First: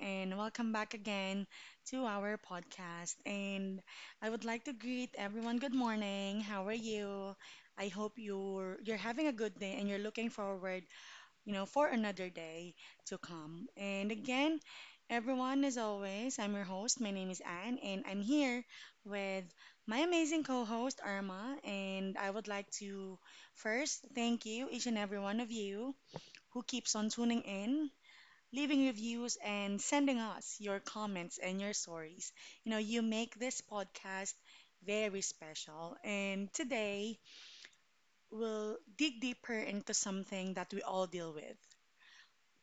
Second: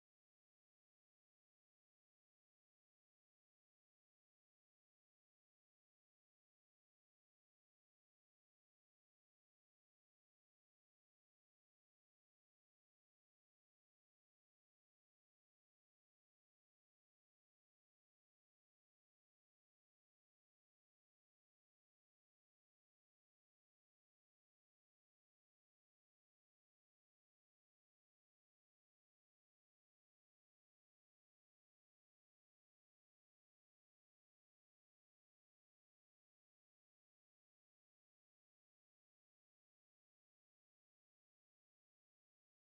and welcome back again to our podcast. And I would like to greet everyone. Good morning. How are you? I hope you're having a good day and you're looking forward, for another day to come. And again, everyone, as always, I'm your host. My name is Anne, and I'm here with my amazing co-host Irma. And I would like to first thank you, each and every one of you who keeps on tuning in, leaving reviews and sending us your comments and your stories. You make this podcast very special. And today we'll dig deeper into something that we all deal with,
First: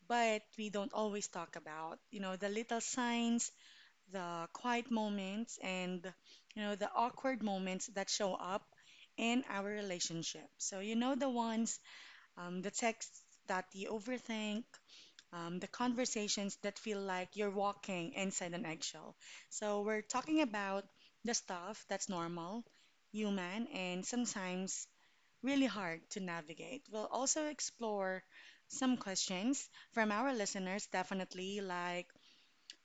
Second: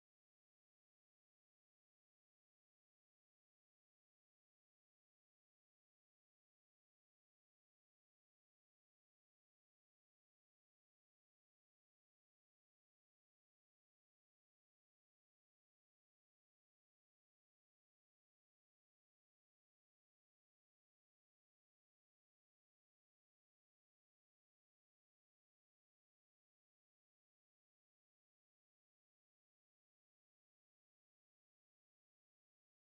but we don't always talk about. The little signs, the quiet moments, and, the awkward moments that show up in our relationship. So, the ones, the texts that you overthink, the conversations that feel like you're walking inside an eggshell. So, we're talking about the stuff that's normal, human, and sometimes really hard to navigate. We'll also explore some questions from our listeners, definitely, like,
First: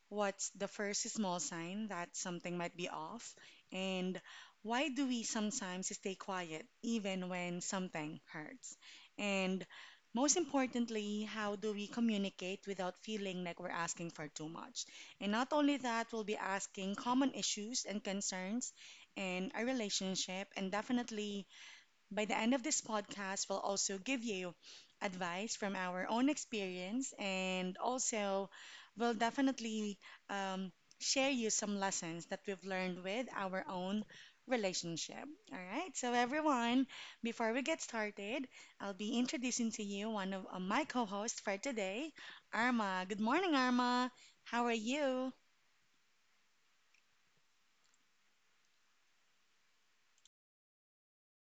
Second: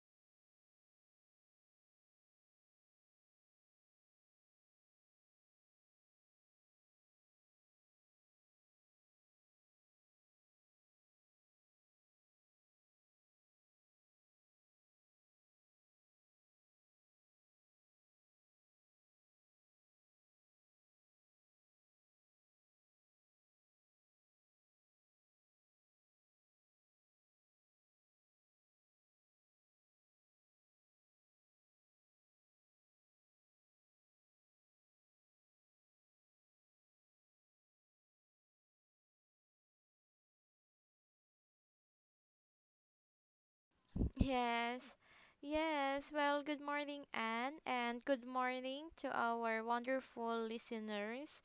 what's the first small sign that something might be off? And why do we sometimes stay quiet even when something hurts? And most importantly, how do we communicate without feeling like we're asking for too much? And not only that, we'll be asking common issues and concerns in a relationship, and definitely by the end of this podcast, we'll also give you advice from our own experience, and also we'll definitely um, share you some lessons that we've learned with our own relationship. All right, so everyone, before we get started, I'll be introducing to you one of my co hosts for today, Arma. Good morning, Arma. How are Yes, you? yes. Well, good morning, Anne, and good morning to our wonderful listeners.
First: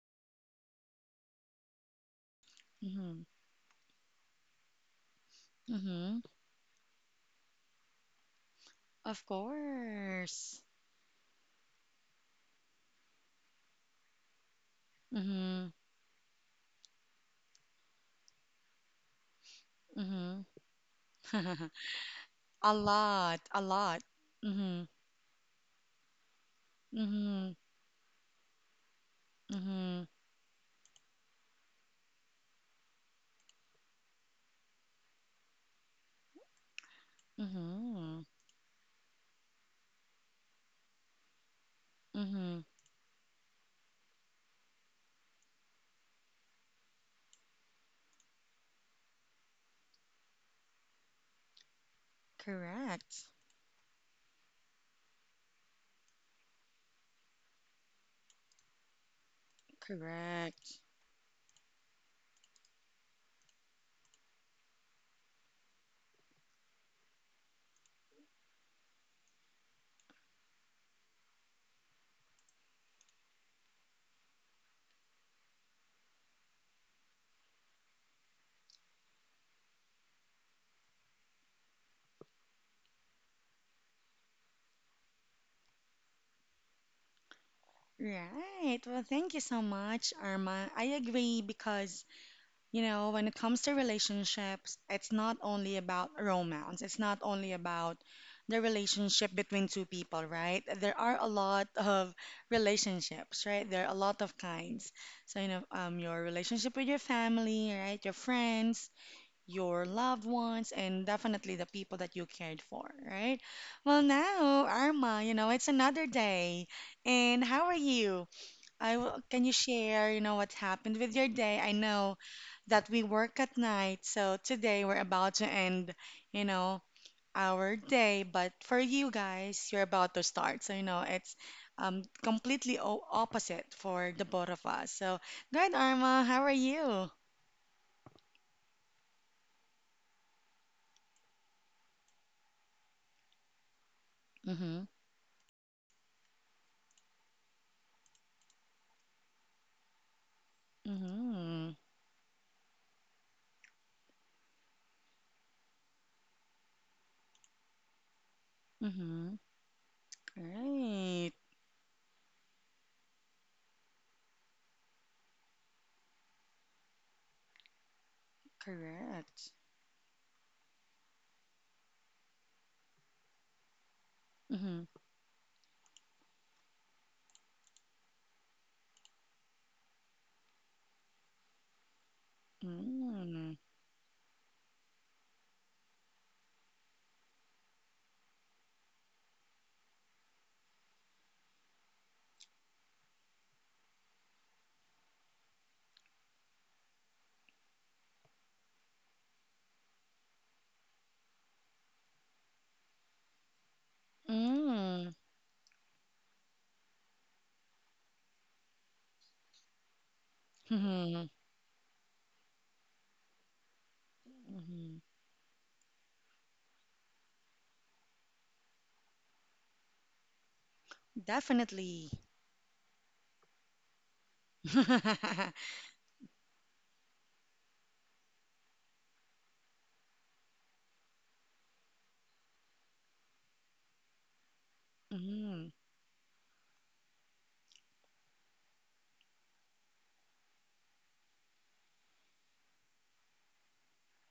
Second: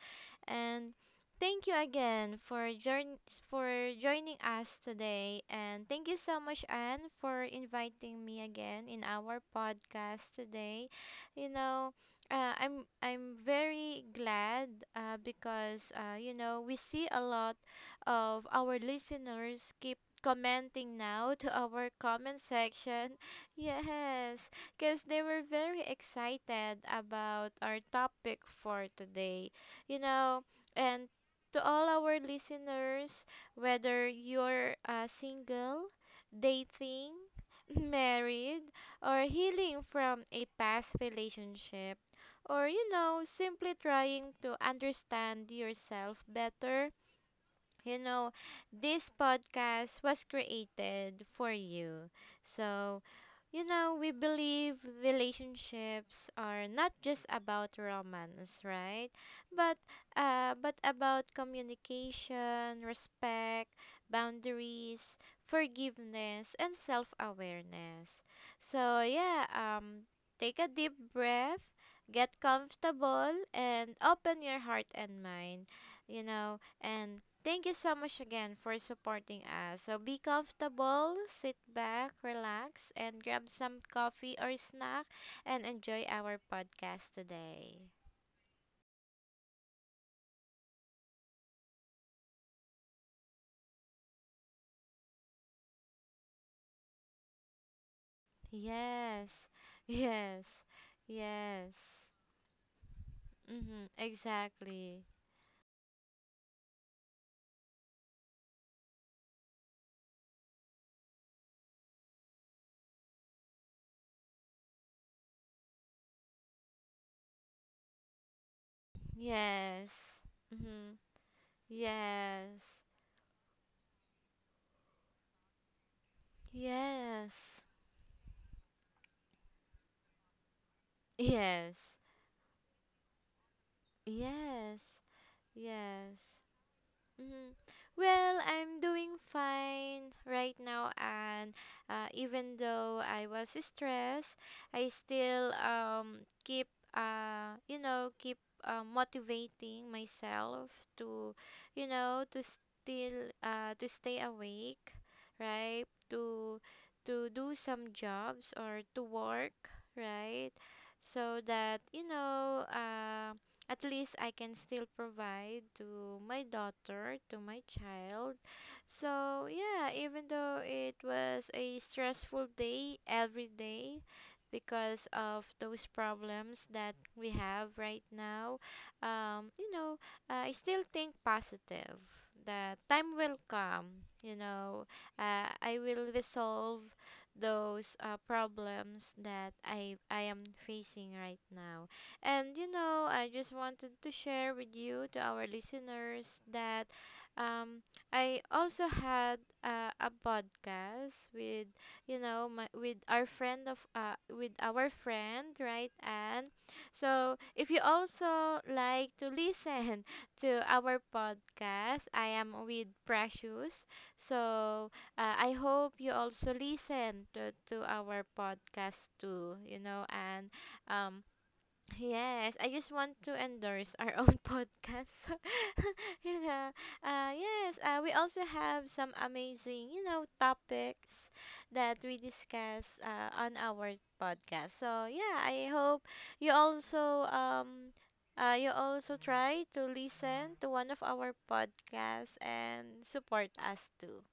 And thank you again for join Mm-hmm. for joining us today. And thank you Mm-hmm. so much, Anne, for inviting me again in Of our podcast course. today. You know, I'm very glad uh, Mm-hmm. because uh, you know we see a lot of our listeners keep Mm-hmm. commenting now to our comment A section. lot, a lot. Yes, Mm-hmm. because they were very excited Mm-hmm. about our topic for today. You Mm-hmm. know, and to all our listeners, whether you're single, dating, Mm-hmm. married, or healing from a past relationship, Mm-hmm. or simply trying to understand yourself better you know, this podcast was created for you. So, Correct. We believe relationships are not just about romance, right? But but Correct. about communication, respect, boundaries, forgiveness, and self-awareness. So, take a deep breath, get comfortable and open your heart and mind, and thank you so much again for supporting us. So be comfortable, sit back, relax, and grab some coffee or snack and enjoy our podcast today. Right. Well, thank you so much, Irma. I agree because, when it comes to relationships, it's not only about romance. It's not only about the relationship Yes, between two people, yes, right? There are a lot yes. of relationships, right? Mm-hmm. There are a lot of kinds. Exactly. So, your relationship with your family, right? Your friends, your loved ones, and definitely the people that you cared for, right? Well, now, Arma, it's another day. And how are you? Can you Yes. share, what Mm-hmm. happened with your day? I know Yes. that we work at night, so today we're about to end, you know, Yes. our day, but for you guys, you're about to start. So, it's Yes. Completely o opposite for the both of Yes. us. So, good, Yes. Arma, how are you? Mm-hmm. Well, I'm doing fine right now, and even though I was stressed, Mm-hmm. I still keep motivating myself to Mm-hmm. you know to still to stay awake, right? To do some jobs or to Mm-hmm. work, right? Right. So that at least I can still provide to my daughter, to my child. So, Correct. yeah, even though it was a stressful day every day Mm-hmm. because of those problems that we have right now, um, you know, I still think positive. That time will Mm-hmm. come, I will resolve those problems that I am facing right now, and you know, I just wanted to share with you, to our listeners, that um, I also had a podcast with you know my with our friend of with our Mm-hmm. friend, right? And so if you also like to listen to our Mm-hmm. podcast, I am with Precious. So I hope you also listen to our podcast too, you know. And um Definitely. yes, I just want to endorse our own podcast. You know, yes, we also have some amazing, you know, topics that we discuss on our podcast. So yeah, I Mm, hope you also um, you also try to listen to one of our podcasts and support us too.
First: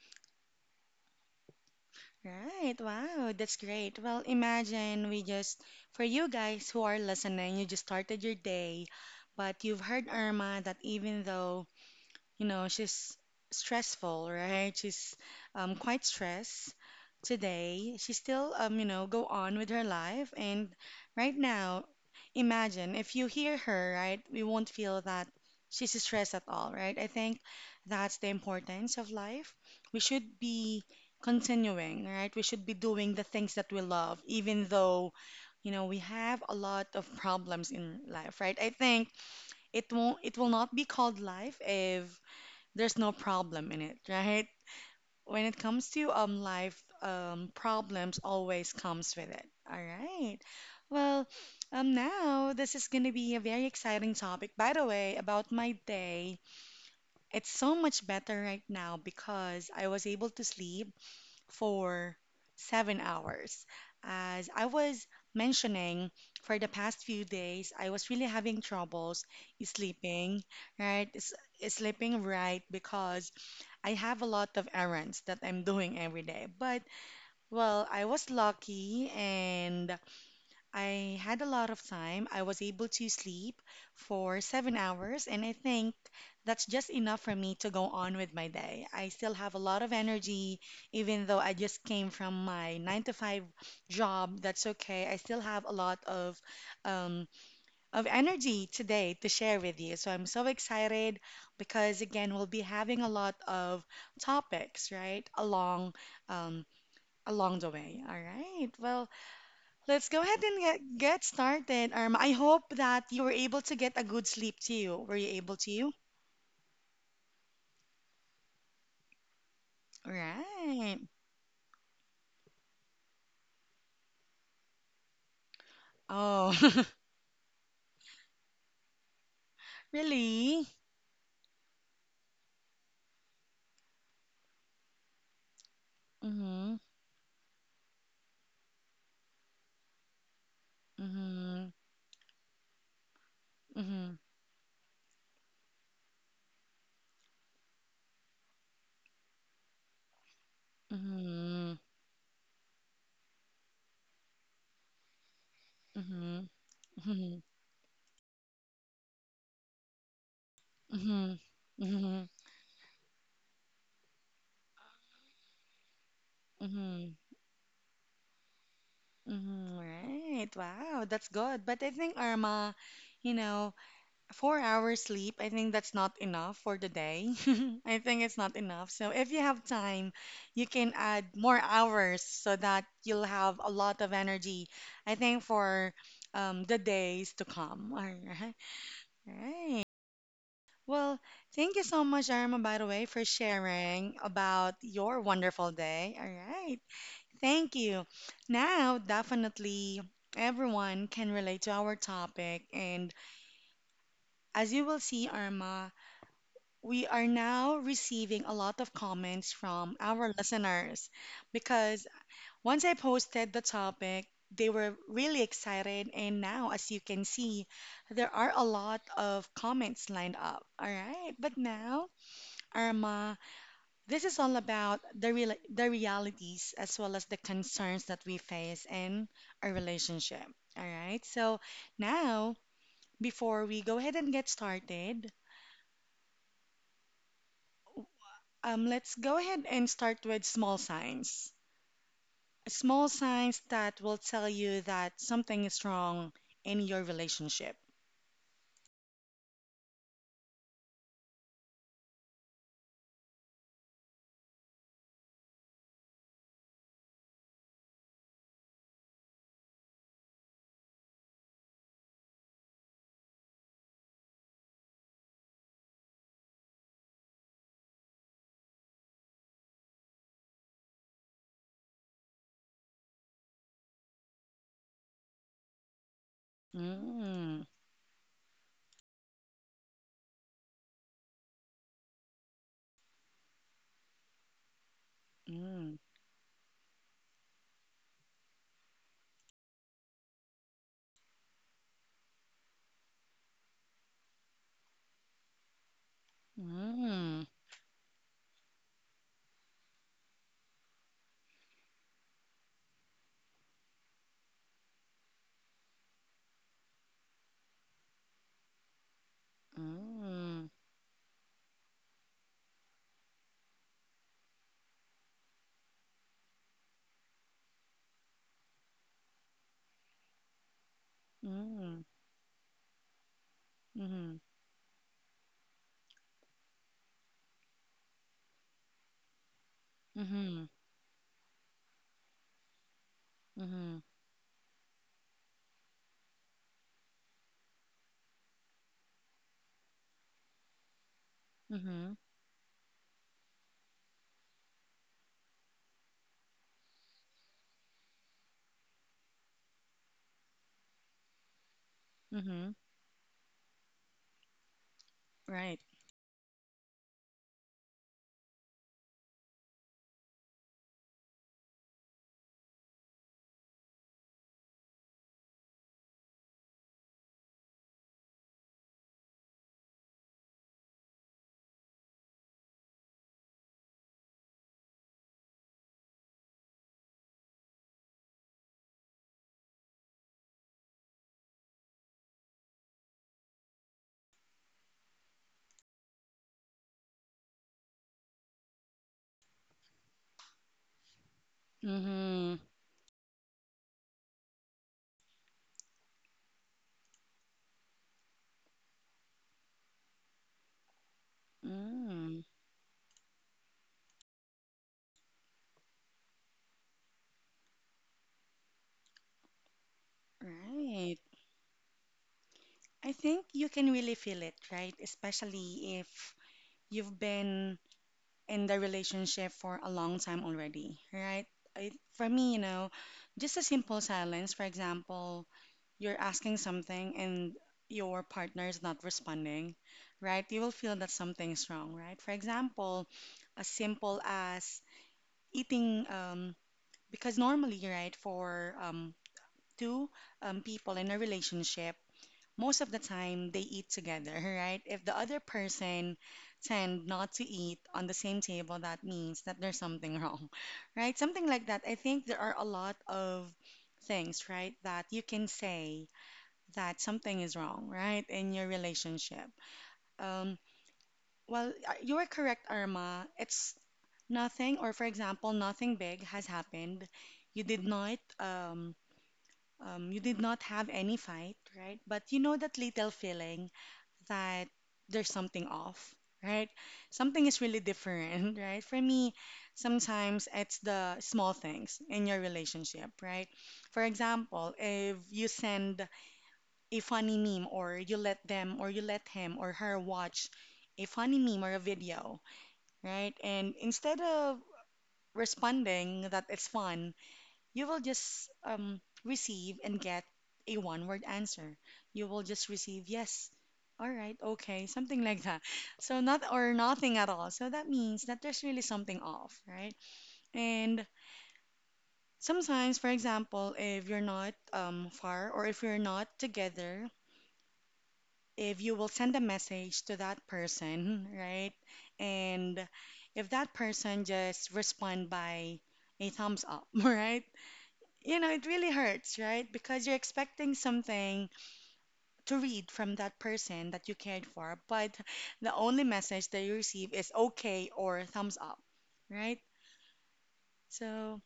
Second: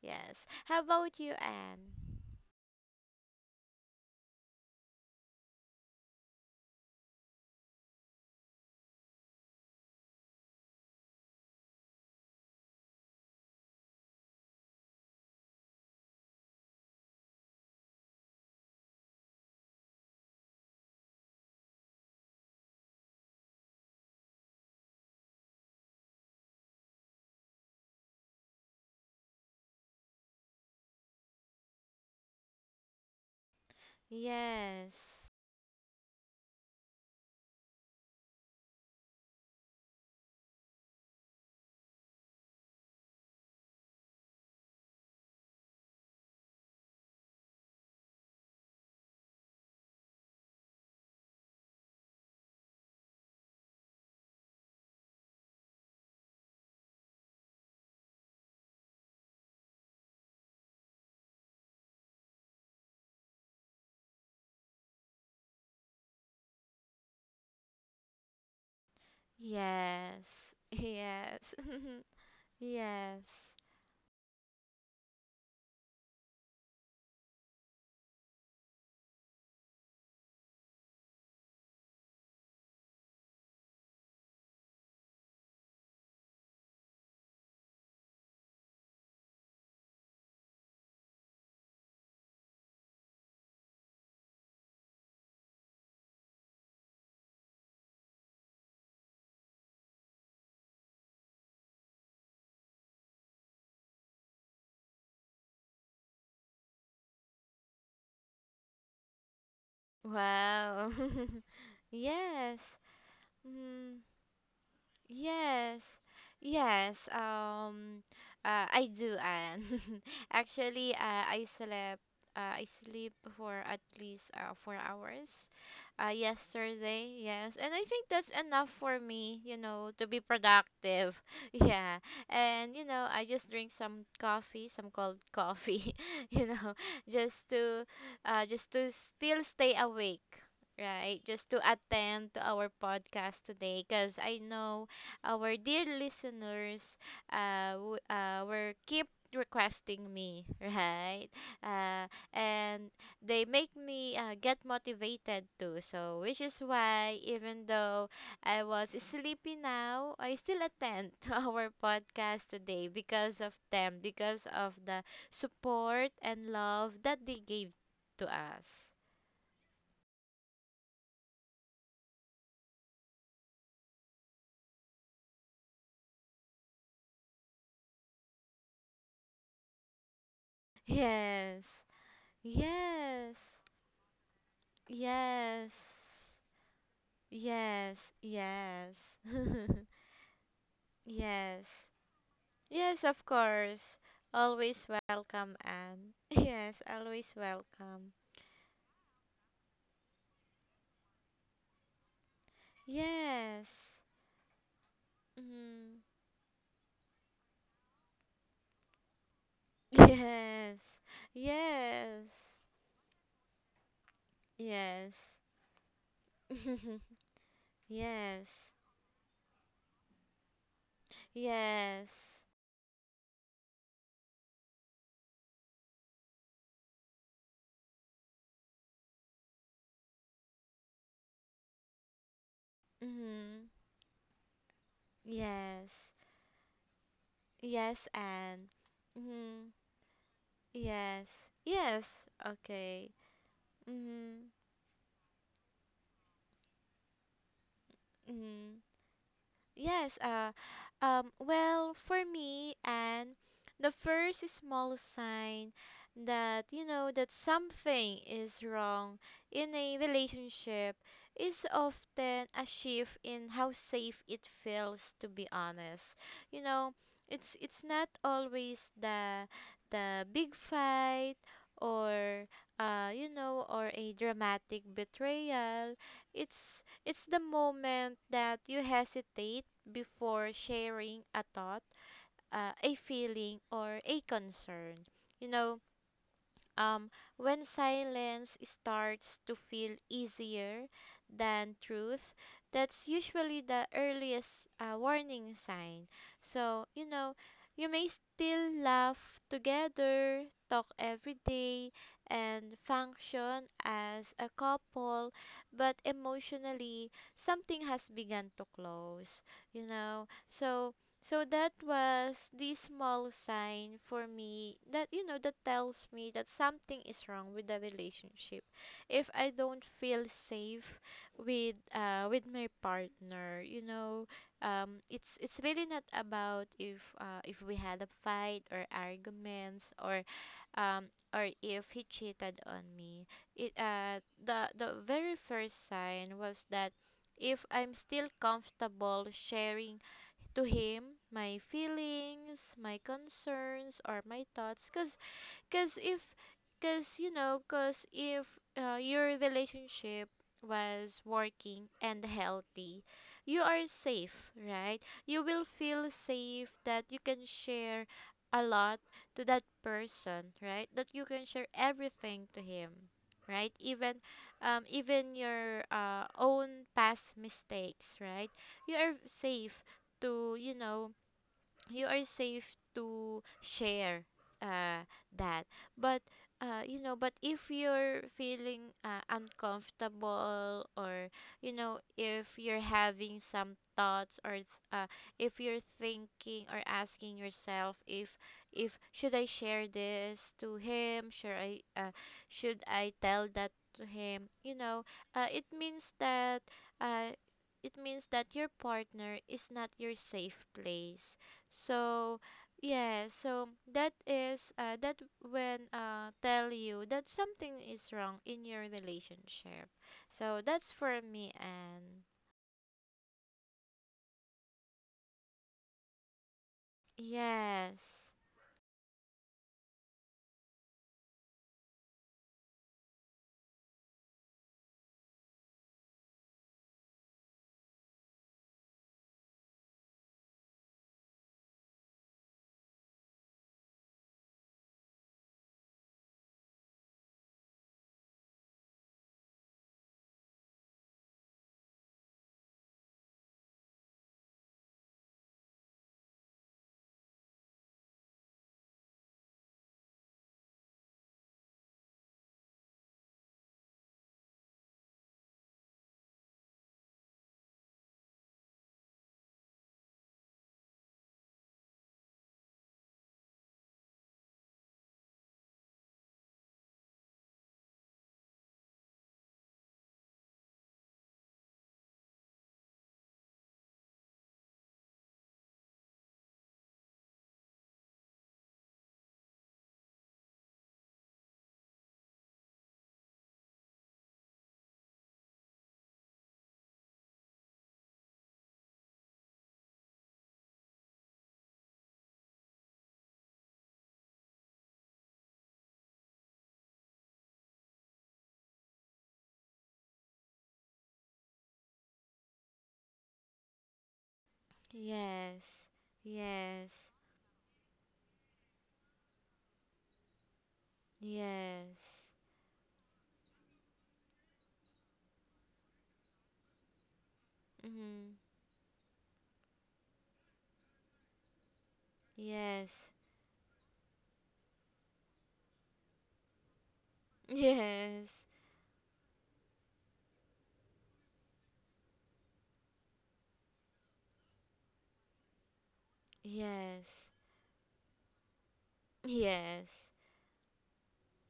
Yes. How about you, Anne? right. Wow, that's great. Well, imagine, we just, for you guys who are listening, you just started your day, but you've heard Irma that even though, she's stressful, right? She's quite stressed today. She still, go on with her life. And right now, imagine if you hear her, right? We won't feel that she's stressed at all, right? I think that's the importance of life. We should be continuing, right? We should be doing the things that we love, even though, Yes. We have a lot of problems in life, right? I think it won't, it will not be called life if there's no problem in it, right? When it comes to life, problems always comes with it. All right. Well, now this is gonna be a very exciting topic. By the way, about my day, it's so much better right now because I was able to sleep for 7 hours. As I was mentioning, for the past few days, I was really having troubles sleeping, Yes. right? Yes. Sleeping, right, Yes. because I have a lot of errands that I'm doing every day. But, well, I was lucky and I had a lot of time. I was able to sleep for 7 hours, and I think that's just enough for me to go on with my day. I still have a lot of energy, even though I just came from my 9 to 5 job. That's okay. I still have a lot um, of energy today to share with you. So I'm so excited because, again, we'll be having a lot of topics, right, along um, along the way. All right. Well, let's go ahead and Wow. Get started. I Yes. hope that you were able to get Mm. a good sleep too. Were you able Yes, to? yes. I do, and actually, Right. I slept. I sleep for at least 4 hours. Oh, Yesterday, yes, and I think that's enough for me. You know, to be really? productive. Yeah, and you know, I just drink some coffee, some cold coffee. You know, Mm-hmm. just to still stay awake. Right, just to Mm-hmm. attend to our podcast today, Mm-hmm. because I know our dear listeners were keep requesting me, right? Mm-hmm. Uh, and they make me get motivated too. So, Mm-hmm. which is why Mm-hmm. even though I was sleepy now, I still attend to Mm-hmm. our Mm-hmm. podcast today because of them, because of the support and love Mm-hmm. that they gave to us. Mhm. Right. Wow, that's good. But I think Irma, you know, 4 hours sleep, I think that's not enough for the day. I think it's not enough. So if you have time, you can add more Yes. hours so that you'll Yes. have a lot of energy, I think, Yes. for the days to come. Yes, All right. yes. All right. Well, thank you Yes. so much, Irma, by the way, Yes, for of course. sharing about Always your welcome, wonderful Anne. day. All Yes, right. always Thank welcome. you. Now, definitely everyone can relate to our topic. And Yes. as you will see, Irma, Mm. we are now receiving a lot of comments from our Yes. listeners because Yes. once I posted the topic, they were Yes. really excited. And now, as you can see, there Yes. are a lot of comments lined up. All right. But Yes. now, Irma. This is all about the real the realities as well as the concerns that we face in our relationship. All right. So now, Mm. before we go ahead and get started, Yes. Yes, Anne. Let's go ahead Mm. and start with small Yes. signs. Yes. Okay. Small signs that will Mm. tell you that something is wrong in your relationship. Mm. Yes, uh, well, for me, and the first small sign that you know that something is wrong in a relationship is often a shift in how safe it feels to be honest. You know, it's not always the big fight or a dramatic betrayal. It's the Mm, moment that you hesitate before sharing a thought, a feeling, or a concern. You know, mm, um, when silence starts to feel easier than truth, that's usually the earliest warning sign. So, you know, mm, you may still laugh together, talk every day, and function as a couple, but emotionally, something has begun to close, you know. mm, So that was the small sign for me that, you know, that tells me that something is wrong with the relationship. If I don't feel safe with mm, my partner, you know, mhm, it's really not about if we had a fight or arguments or mhm, if he cheated on me. It mhm, the very first sign was that if I'm still comfortable sharing to him my mhm, feelings, my concerns, or my thoughts. Because Cause if, cause you know, cause if your relationship was working and mhm. healthy, you are safe, right? You will Right. feel safe that you can share a lot to that person, right? That you can share everything to him, right? Even, even your own past mistakes, right? You are safe to you know you are safe to share uh, that. But uh, you know but if you're feeling uncomfortable, or you know, if you're having some thoughts uh, if you're thinking or asking yourself if should I share this to him, should I uh, Mhm. should I tell that to him, uh, it means that uh, it means that your partner is not your safe place. So, Mm, yeah, so that is that when tell you that something is wrong in your relationship. So that's for right. me. And I think you can really feel it, right? Especially if you've been Yes. in the relationship for a long time already, right? I, for me, just a simple silence, for example, you're asking something and your partner is not responding, right? You will feel that something's wrong, right? For example, as simple as eating, because normally, right, for two people in a relationship, most of the time they eat together, right? If the other person tend not to eat on the same table, that means that there's something wrong, right? Something like that. I think there are a lot of things, right, that you can say that something is wrong, right, in your relationship. Um, well, you are correct, Irma. It's nothing, or for example, nothing big has happened. You did not, um, you did not have any fight, right? But you know that little feeling that there's something off, right? Something is really different, right? For me, sometimes it's the small things in your relationship, right? For example, if you send a funny meme or you let him or her watch a funny meme or a video, right? And instead of responding that it's fun, you will just receive and get a one word answer. You will just receive yes, all right, okay, something like that. Yes. So, not, or Yes. nothing at all. So, that means that there's really something off, right? And Yes. sometimes, for example, if you're not far, or if you're not together, Mhm. if you will send a message to that person, right? And Yes. if that person just respond by a thumbs up, right? Yes. You know, it really hurts, right? Because you're expecting something to read from that person that you cared for, but the only message that you receive Yes. is okay or thumbs up, right? Yes. So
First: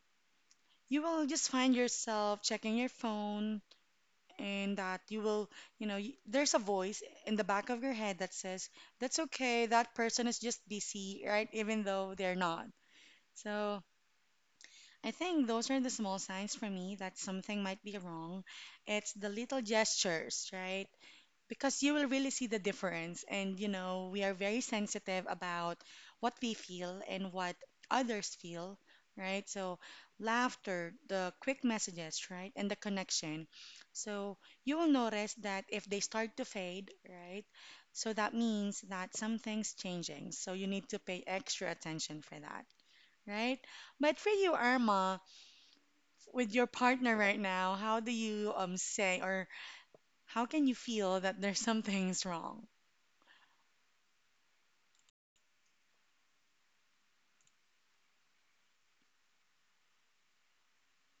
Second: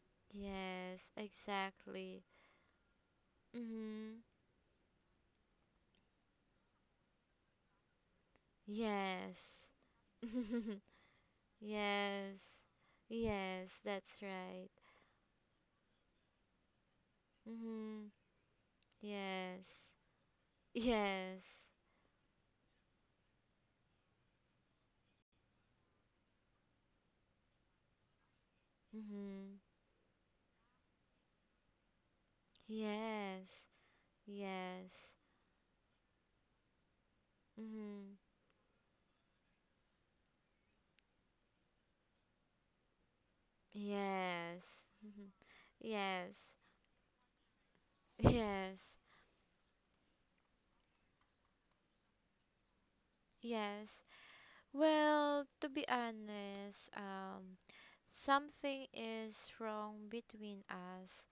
you Yes, will just find exactly. yourself checking your phone, Mhm. and that you will, there's a voice in the back of your head that says, that's Yes. okay, that person is just busy, right? Even though Yes. they're not. Yes, So that's right. I think those are the small signs for me that something might be Mhm. wrong. It's the little Yes. gestures, right? Yes. Because you will really see the difference. And, we are very sensitive about what we feel and what others feel, right? Mhm. So, laughter, the quick messages, right? And the connection. Yes. So, you will Yes. notice that if they start to fade, right? Mhm. So, that means that something's changing. So, you need to pay extra attention for that, right? But for Yes. you, Mhm. Irma, Yes. with your partner right now, how do you Yes. Say, or how can you feel that there's something's wrong? Yes. Well, to be honest, something is wrong between us.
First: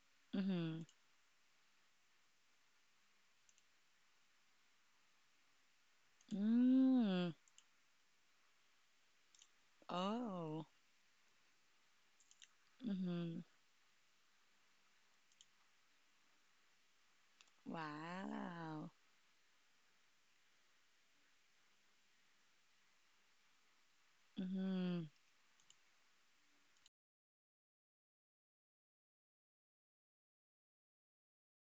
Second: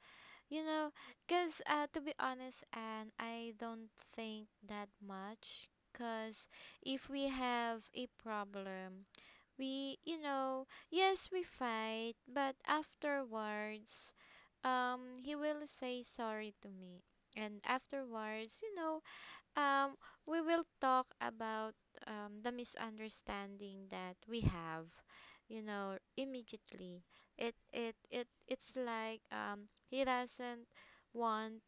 You Mm-hmm. know, because, to be honest, and I don't think that much. Because if we Mm. have a problem, we, you Oh. know, yes, we fight, but Mm-hmm. afterwards, he will say sorry to me. And afterwards, you Wow. know, um, we will talk about the misunderstanding that we have, Mm-hmm. you know, immediately. It's like he doesn't want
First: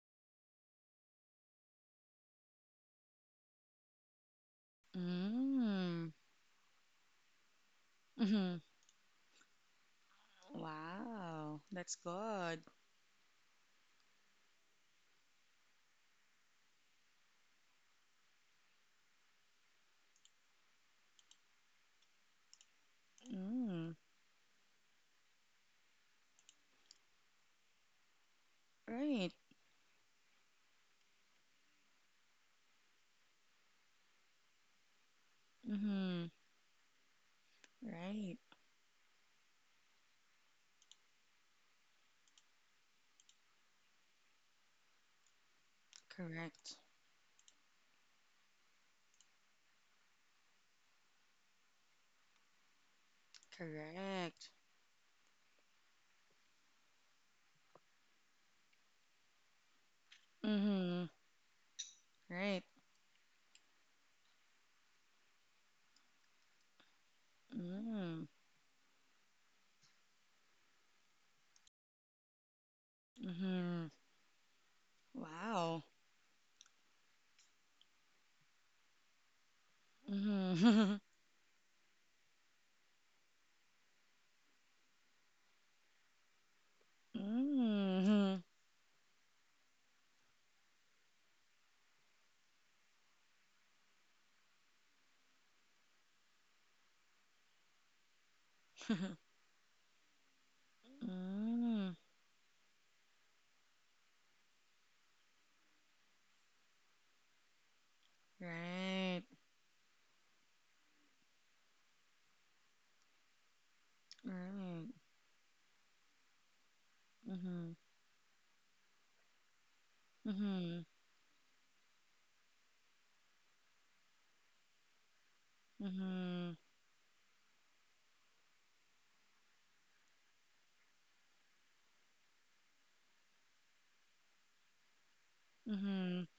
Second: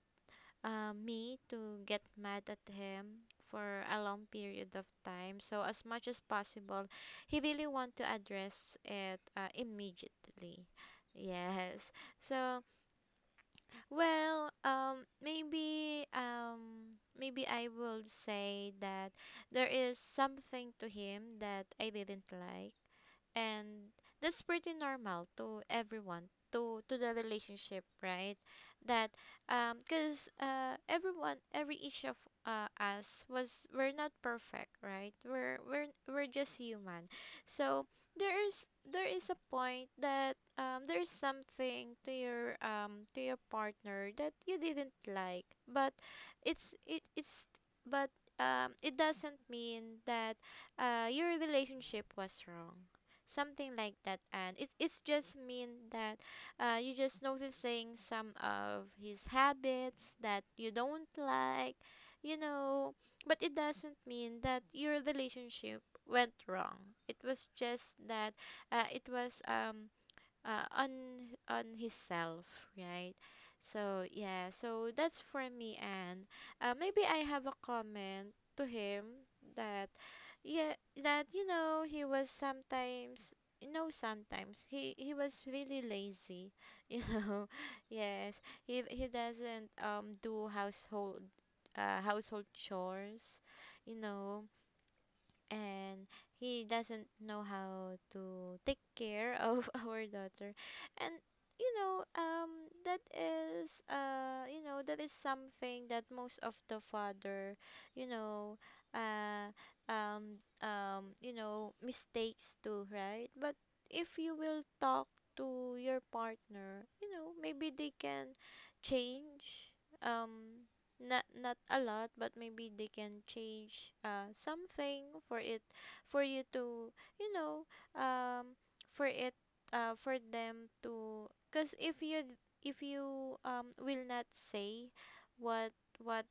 me to get mad at him for a long period of time. So as much Mm. as possible, he really want to Mm-hmm. address it immediately. Wow. Yes. That's So good. well, maybe I will say that there is something to him that I didn't like, and Mm. that's pretty normal to everyone to the relationship, right? that Right. Because everyone, every each of us was we're not perfect, right? we're we're Mm-hmm. we're just human. So Right. there is, there is a point that there is something to your partner that you didn't like. but Correct. it's it it's but um it doesn't mean that your relationship was wrong, something like that. Correct. It's just mean that you just noticing some of his habits that you Mm-hmm. don't like, you Right. know. But it doesn't mean that your relationship went wrong. It was just Mm. that it was uh, on on his self, right? Mm-hmm. So yeah, so that's for Wow. me. And maybe I have a comment to him that, yeah, Mm-hmm. that, you know, he was sometimes you know sometimes, he was really lazy. You know, Mm-hmm. yes, he doesn't do household chores, you know. And he doesn't know how to take care of our daughter. And you Mm, know, that is that is something that most of the father, you know, right, uh mistakes too, right? But if you will right. talk to your partner, you know, Mm-hmm, maybe they can change, um mm-hmm, not, not a lot, but maybe they can change something for it, for you mm-hmm, to, you know, um for it for them to. Because if you, if you will not say what, mm-hmm, what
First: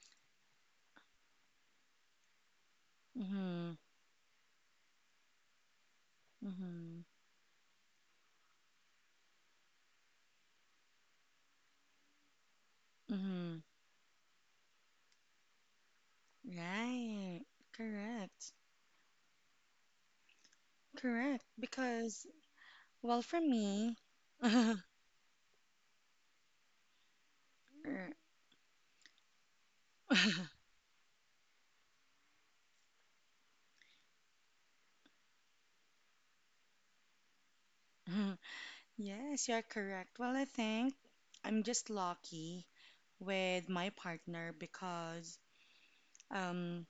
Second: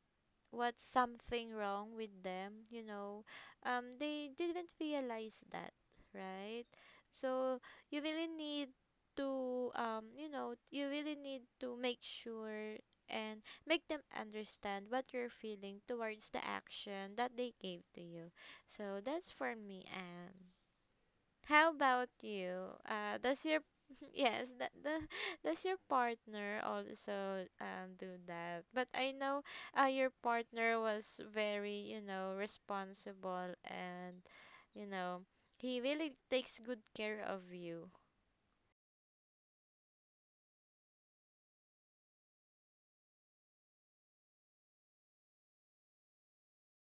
what's something wrong with them, you know, mm-hmm, they didn't realize that, right? mm-hmm, So you really need to, you know, you really need to make sure and hmm. make them understand what you're feeling towards the action that Right, they gave to you. correct, So that's for me. And correct. How about Because, you? Well, for Does your me, yes, er, does your partner also do that? But I know your partner was very, you know, responsible, and you know, he really takes good care of you. yes, you're correct. Well, I think I'm just lucky with my partner because um,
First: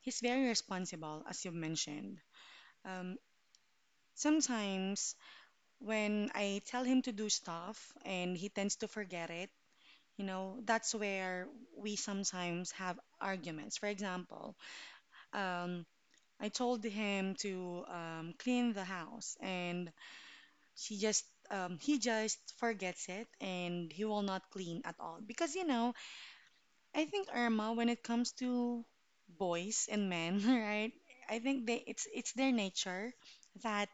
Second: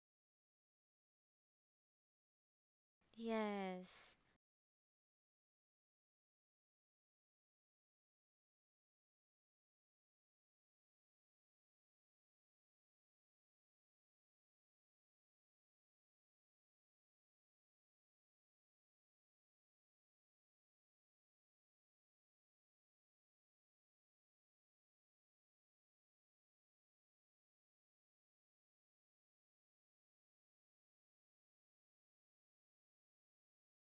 he's very responsible, as you mentioned. Um, Yes. Sometimes when I tell him to do stuff and he tends to forget it, you know, that's where we sometimes have arguments. For example, um, I told him to clean the house and she just he just forgets it and he will not clean at all. Because, you know, I think Irma, when it comes to boys and men, right? I think they it's their nature that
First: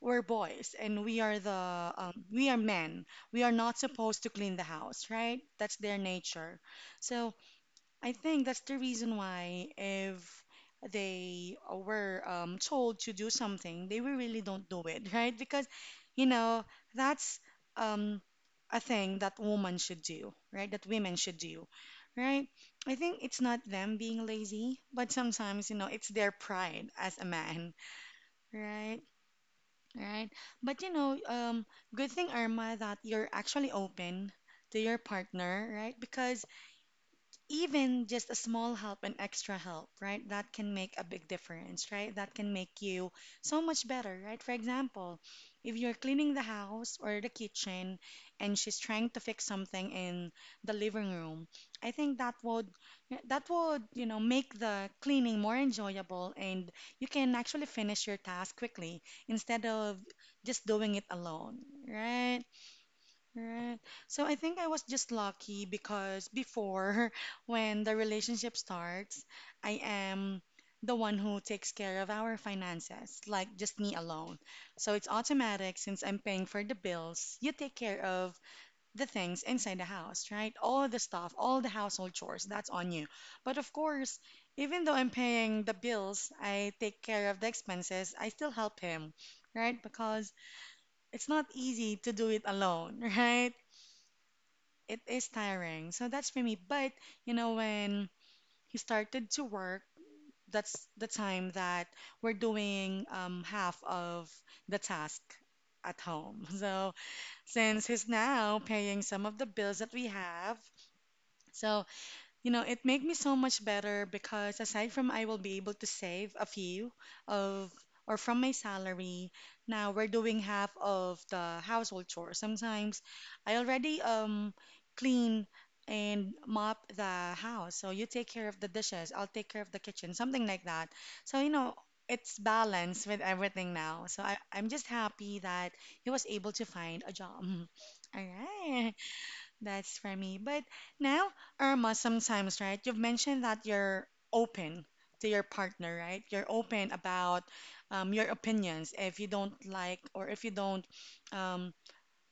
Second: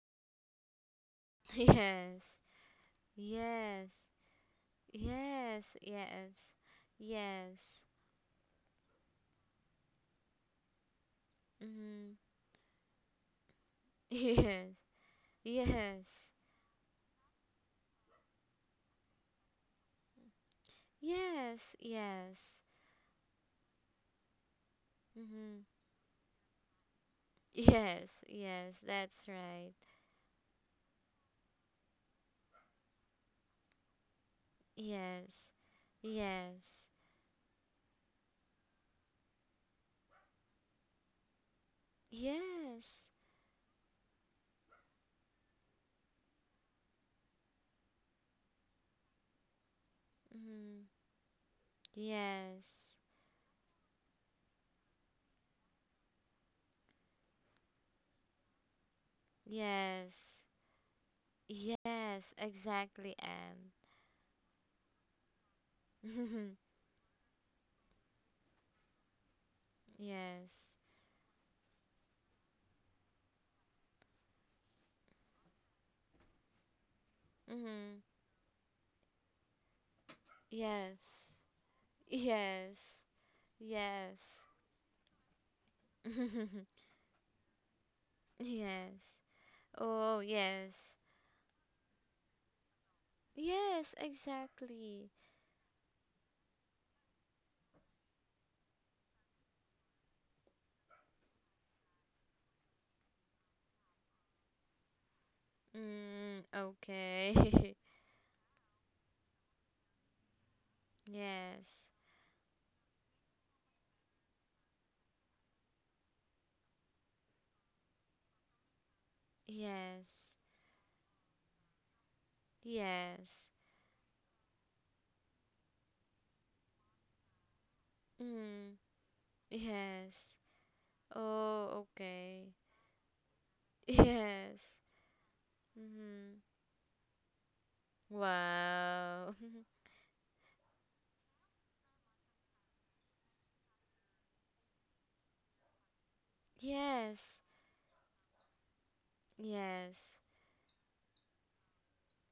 we're boys and we are the we are men. We are not Yes. supposed to clean the house, right? Yes. That's their Yes. nature. So Yes. Yes. I think that's the reason why if they Mm-hmm. were told to do something, they will really don't Yes. do it, right? Because you Yes. know that's um, a thing that woman should do, right? That women should do, Yes. right? Yes. I think it's not them being lazy, but Mm-hmm. sometimes you know it's their pride as a man, Yes, yes, right? that's right. Right. But you know, good thing, Irma, that you're actually open to your Yes, partner, right? Because yes, even just a small help and extra help, right? That can make a big difference, right? That can make you yes, so much better, right? For example, if you're cleaning the house or the kitchen and she's trying to fix something in the mm, living room, I think that would yes, that would, you know, make the cleaning more enjoyable and you can actually finish your task quickly instead of yes, just doing it alone, yes, right? exactly, and Right. So I think I was just lucky because before, when the relationship starts, I am yes, the one who takes care of our finances, like just me alone. So it's automatic since I'm paying for the bills. You take mm, care of the things inside the house, right? All the yes, stuff, all the household chores, that's yes, on you. But of yes, course, even though I'm paying the bills, I take care of the expenses, I still help him, yes, right? oh, Because yes, it's not easy to do it alone, right? yes, It exactly, is tiring. So that's for me. But you know, when he started to work, that's the time that we're doing half of the task at mm, home. So okay, since he's now paying some of the bills that we have, yes, so you know, it made me so much better because aside from I will be able to save a few of or from my salary, now we're yes, doing half of the household chores. Sometimes yes. I already clean and mop the house. So you take care of the Mm. dishes, I'll take care of the kitchen, Yes. something like that. So, you know, Oh, it's okay. balanced with everything now. So I, Yes. I'm just happy that he was Mm-hmm. able to find a job. All right. Wow. That's for me. But now, Irma, sometimes, right? You've mentioned that you're open to your partner, right? You're open Yes. about your opinions. If you don't like, Yes. or if you don't um,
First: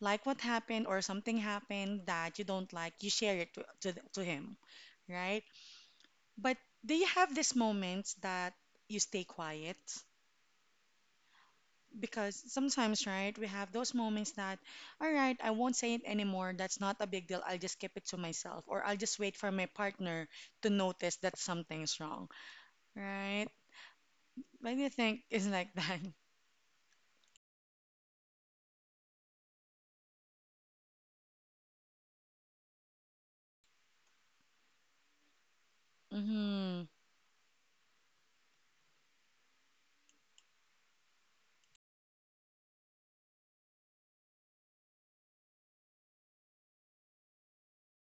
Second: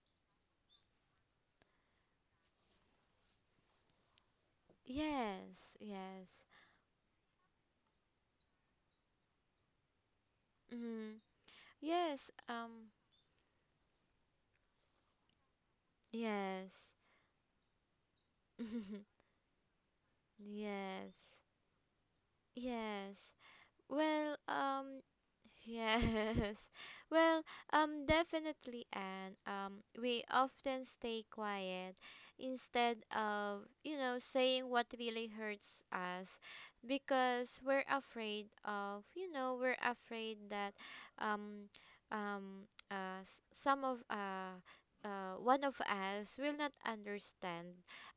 like what happened, or something happened that you don't like, you share it to him, right? Yes. Yes. But do you have these moments that you stay quiet? Mm-hmm. Yes. Because sometimes, right, we have those moments that, all right, I won't say it anymore. That's Yes. not a big deal. I'll just keep it to myself, or I'll just wait for my partner to Yes. notice that something's wrong, Yes. right? Well, What do you think is like that? yes. Well, definitely, and we often stay quiet instead of, saying what really hurts us Mm-hmm. because we're afraid of, we're afraid that, um, some of, one of us will not understand,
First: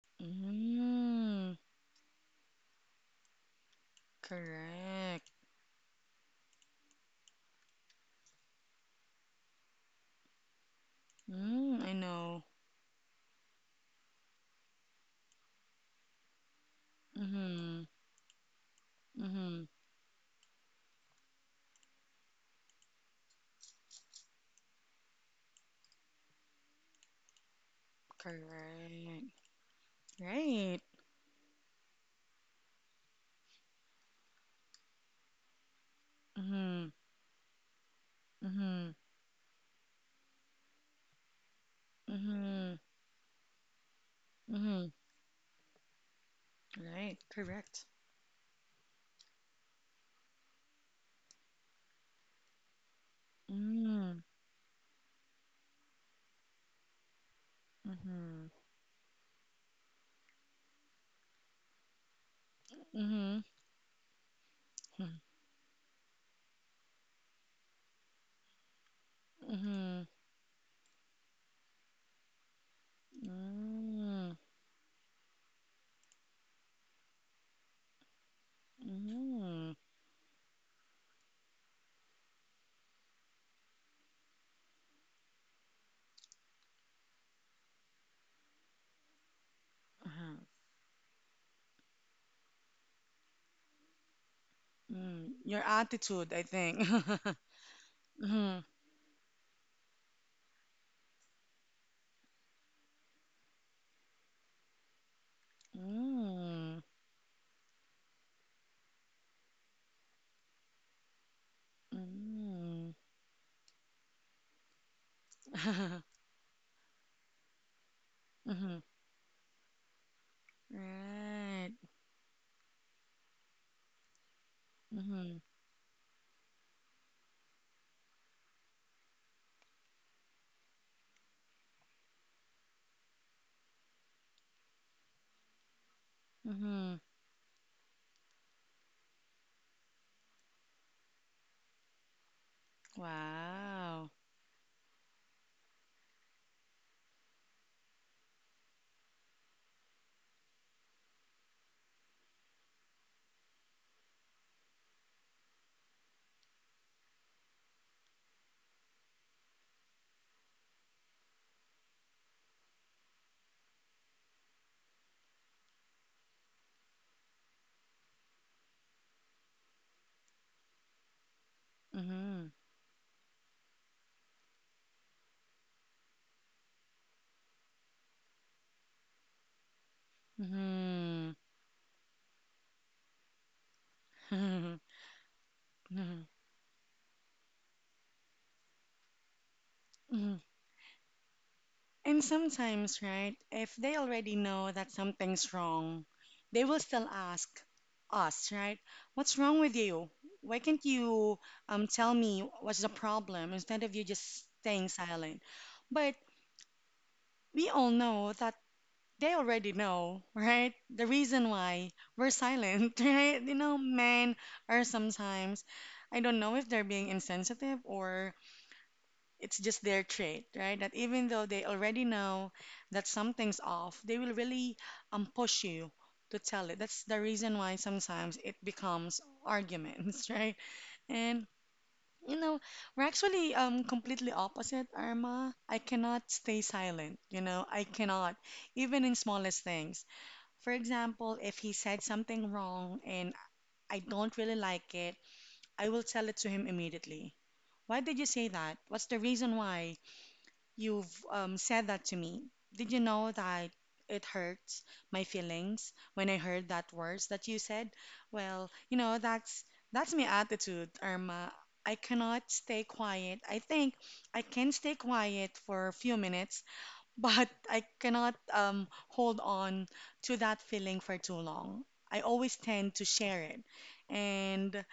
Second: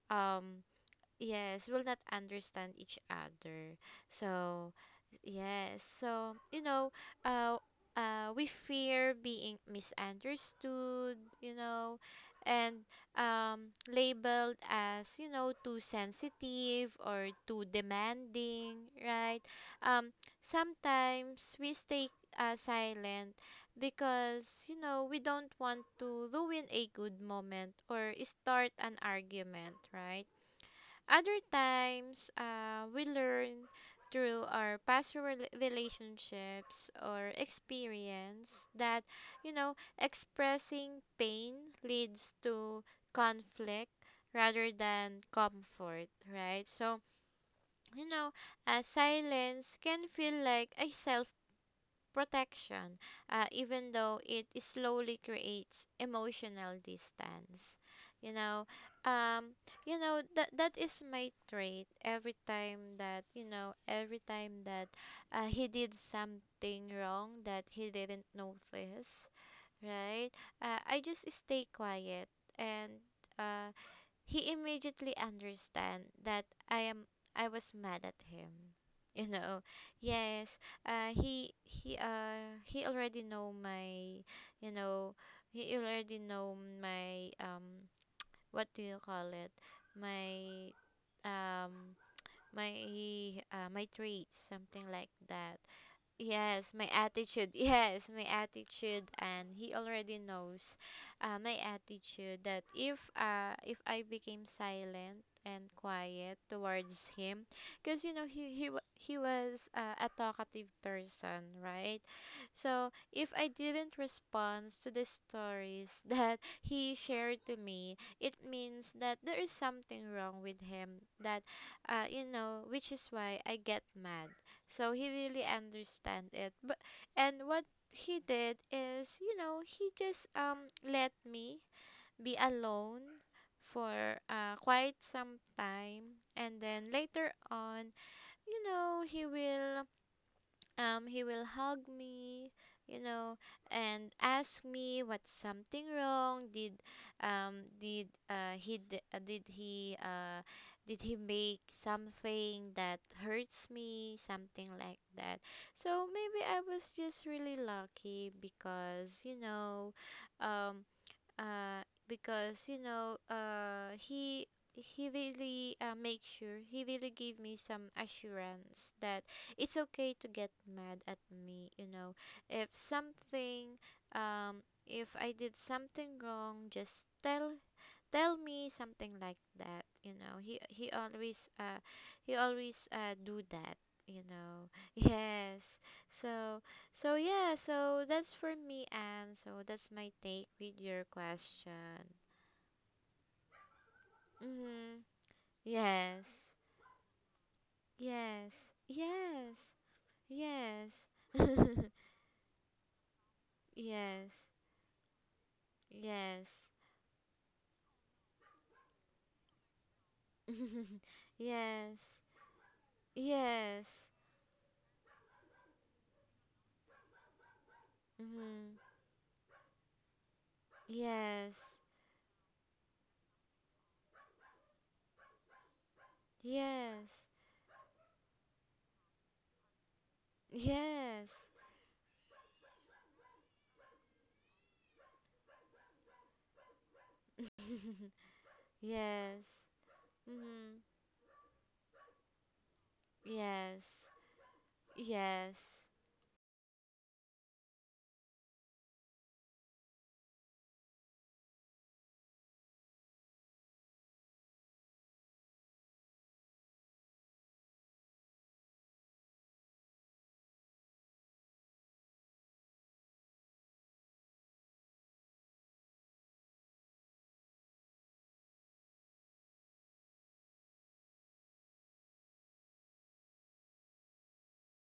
um, Mm-hmm. yes will not understand each other, so Correct. yes, so uh we fear being misunderstood you Mm, I know know. And labeled as, too sensitive or too Mm-hmm. demanding, right? Mm-hmm. um Sometimes we stay silent because, we don't want to ruin a good moment or start an Correct. argument, right? Right. Other times, we learn through our past Mm-hmm. relationships or experience Mm-hmm. that, expressing pain leads Mm-hmm. to conflict rather Mm-hmm. than comfort, right? So, Right. Correct. you know, silence can feel like a self protection, even though Mm-hmm. it slowly creates emotional distance. You Mm-hmm. know, um, you know that that is my trait. Every time that, Mm-hmm. Every time that, he did something wrong that he didn't notice, Mm-hmm. right? I just stay quiet, and. Uh, Mm, he immediately understand that I am I was mad at him. You know, mm, yes, he already know my, you know, he already know my, what do you call it, uh-huh. my, um my, my traits, something like Mm. Your that. attitude, I Yes, think. my attitude. Yes, my Mm, attitude, and he already knows, my attitude that, if I became silent and quiet mm, towards him, because, he was a talkative person, right? mm. So if I didn't respond to the stories that he shared to me, it Mhm. means that there is something wrong with him. That, Right. Which is why I get mad, so he Mhm. really understand it. But and what he did is, he just, let me be alone for, quite some time, and then Mhm. later on, you know he will he will hug me, you know, Wow. and ask me what's something wrong. Did he d- did he make something that hurts me, something like that. So maybe I was just really lucky, because, um because, he really, make sure, he really gave me some assurance that it's okay to get mad at me. Mhm. If something, um if I did something wrong, just tell me, something like that. He always do that you know yes. Mhm. So so yeah, so that's for me, and so that's my take with your question. And sometimes, right, if they already know that Mm-hmm. something's wrong, Yes. they will still ask us, Yes. right? What's wrong Yes. with you? Why can't Yes. you tell me what's the problem instead of you Yes. just staying silent? But Yes. we all know that they already know, right? The reason why Yes. we're silent, right? You know, Yes. men are sometimes, I don't know if they're being insensitive or Mm-hmm. it's just their trait, right? That even though they Yes. already know that something's off, they will really push you to tell it. That's the Yes. reason why sometimes it becomes arguments, right? Yes. And you know, we're actually completely opposite, Irma. I cannot stay silent, you know, I cannot, even in Yes. smallest things. For Mm-hmm. example, if he said something wrong and I Yes. don't really like it, I Yes. will tell it to him immediately. Why did you say that? What's the reason why? You've said that to me. Did you know that it hurts my feelings when I heard that words that you said? Well, you know, that's my attitude, Irma. I cannot stay quiet. I think I can stay quiet for a few minutes, but I cannot hold on to that feeling for too long. I always tend to share it. And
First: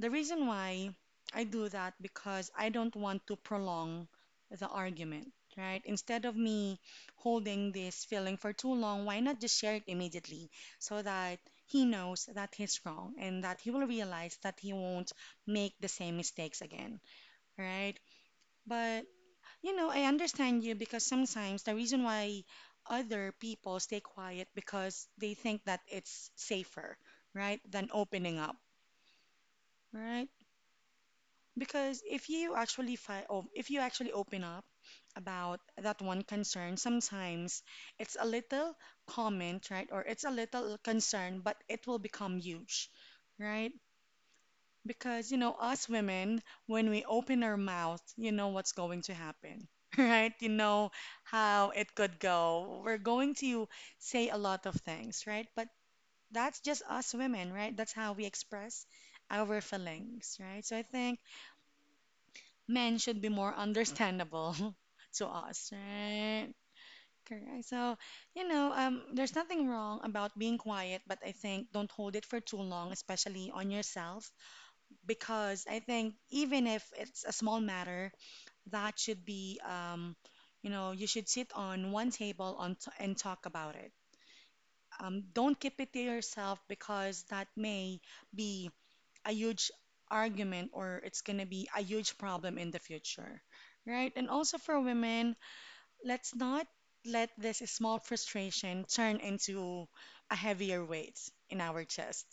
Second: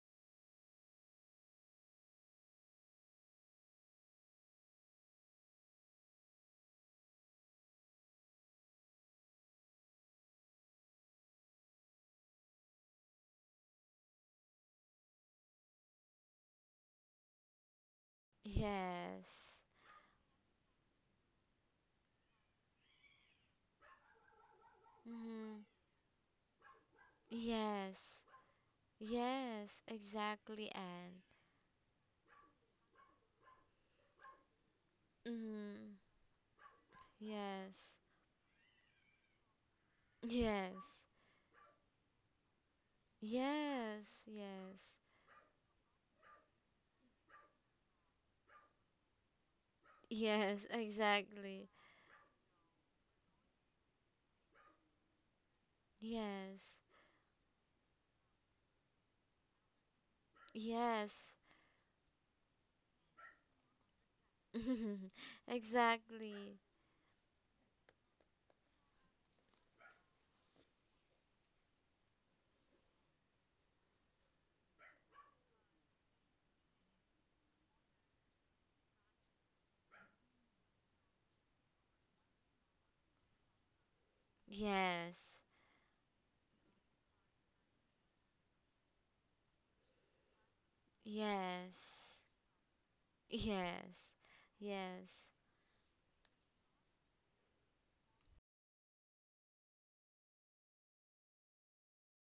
the reason why I do that because I don't want to prolong the argument, right? Instead of me holding this feeling for too long, why not just share it immediately so that he knows that he's wrong and that he will realize that he won't make the same mistakes again, right? But Yes. you know, I understand you because sometimes the reason why other people stay quiet because they Mm-hmm. think that it's safer, right, than Yes. opening up, Yes, right? exactly, Anne. Because if you actually fi- oh, if you actually open up about Mm-hmm. that one concern, sometimes Yes. it's a little comment, right? Or it's a Yes. little concern, but it will become huge, right? Yes. Yes. Because you know, us women, when we open our mouth, you know what's going to happen, right? You Yes, know exactly. how it could go. We're going to say a lot of things, right? But that's Yes. just us women, right? That's how we express our feelings, right? So I think Yes. men should be more understandable to us, right? Exactly. Correct. So, you know, there's nothing wrong about being quiet, but I think don't hold it for too long, especially on yourself, because I think even if it's a small matter, that should be, you know, you should sit on one table and talk about it. Yes. Don't keep it to yourself because that may be a huge argument or it's going to be a Yes. huge problem in the future, Yes. right? And also for Yes. women, let's not let this small frustration turn into a heavier weight in our chest,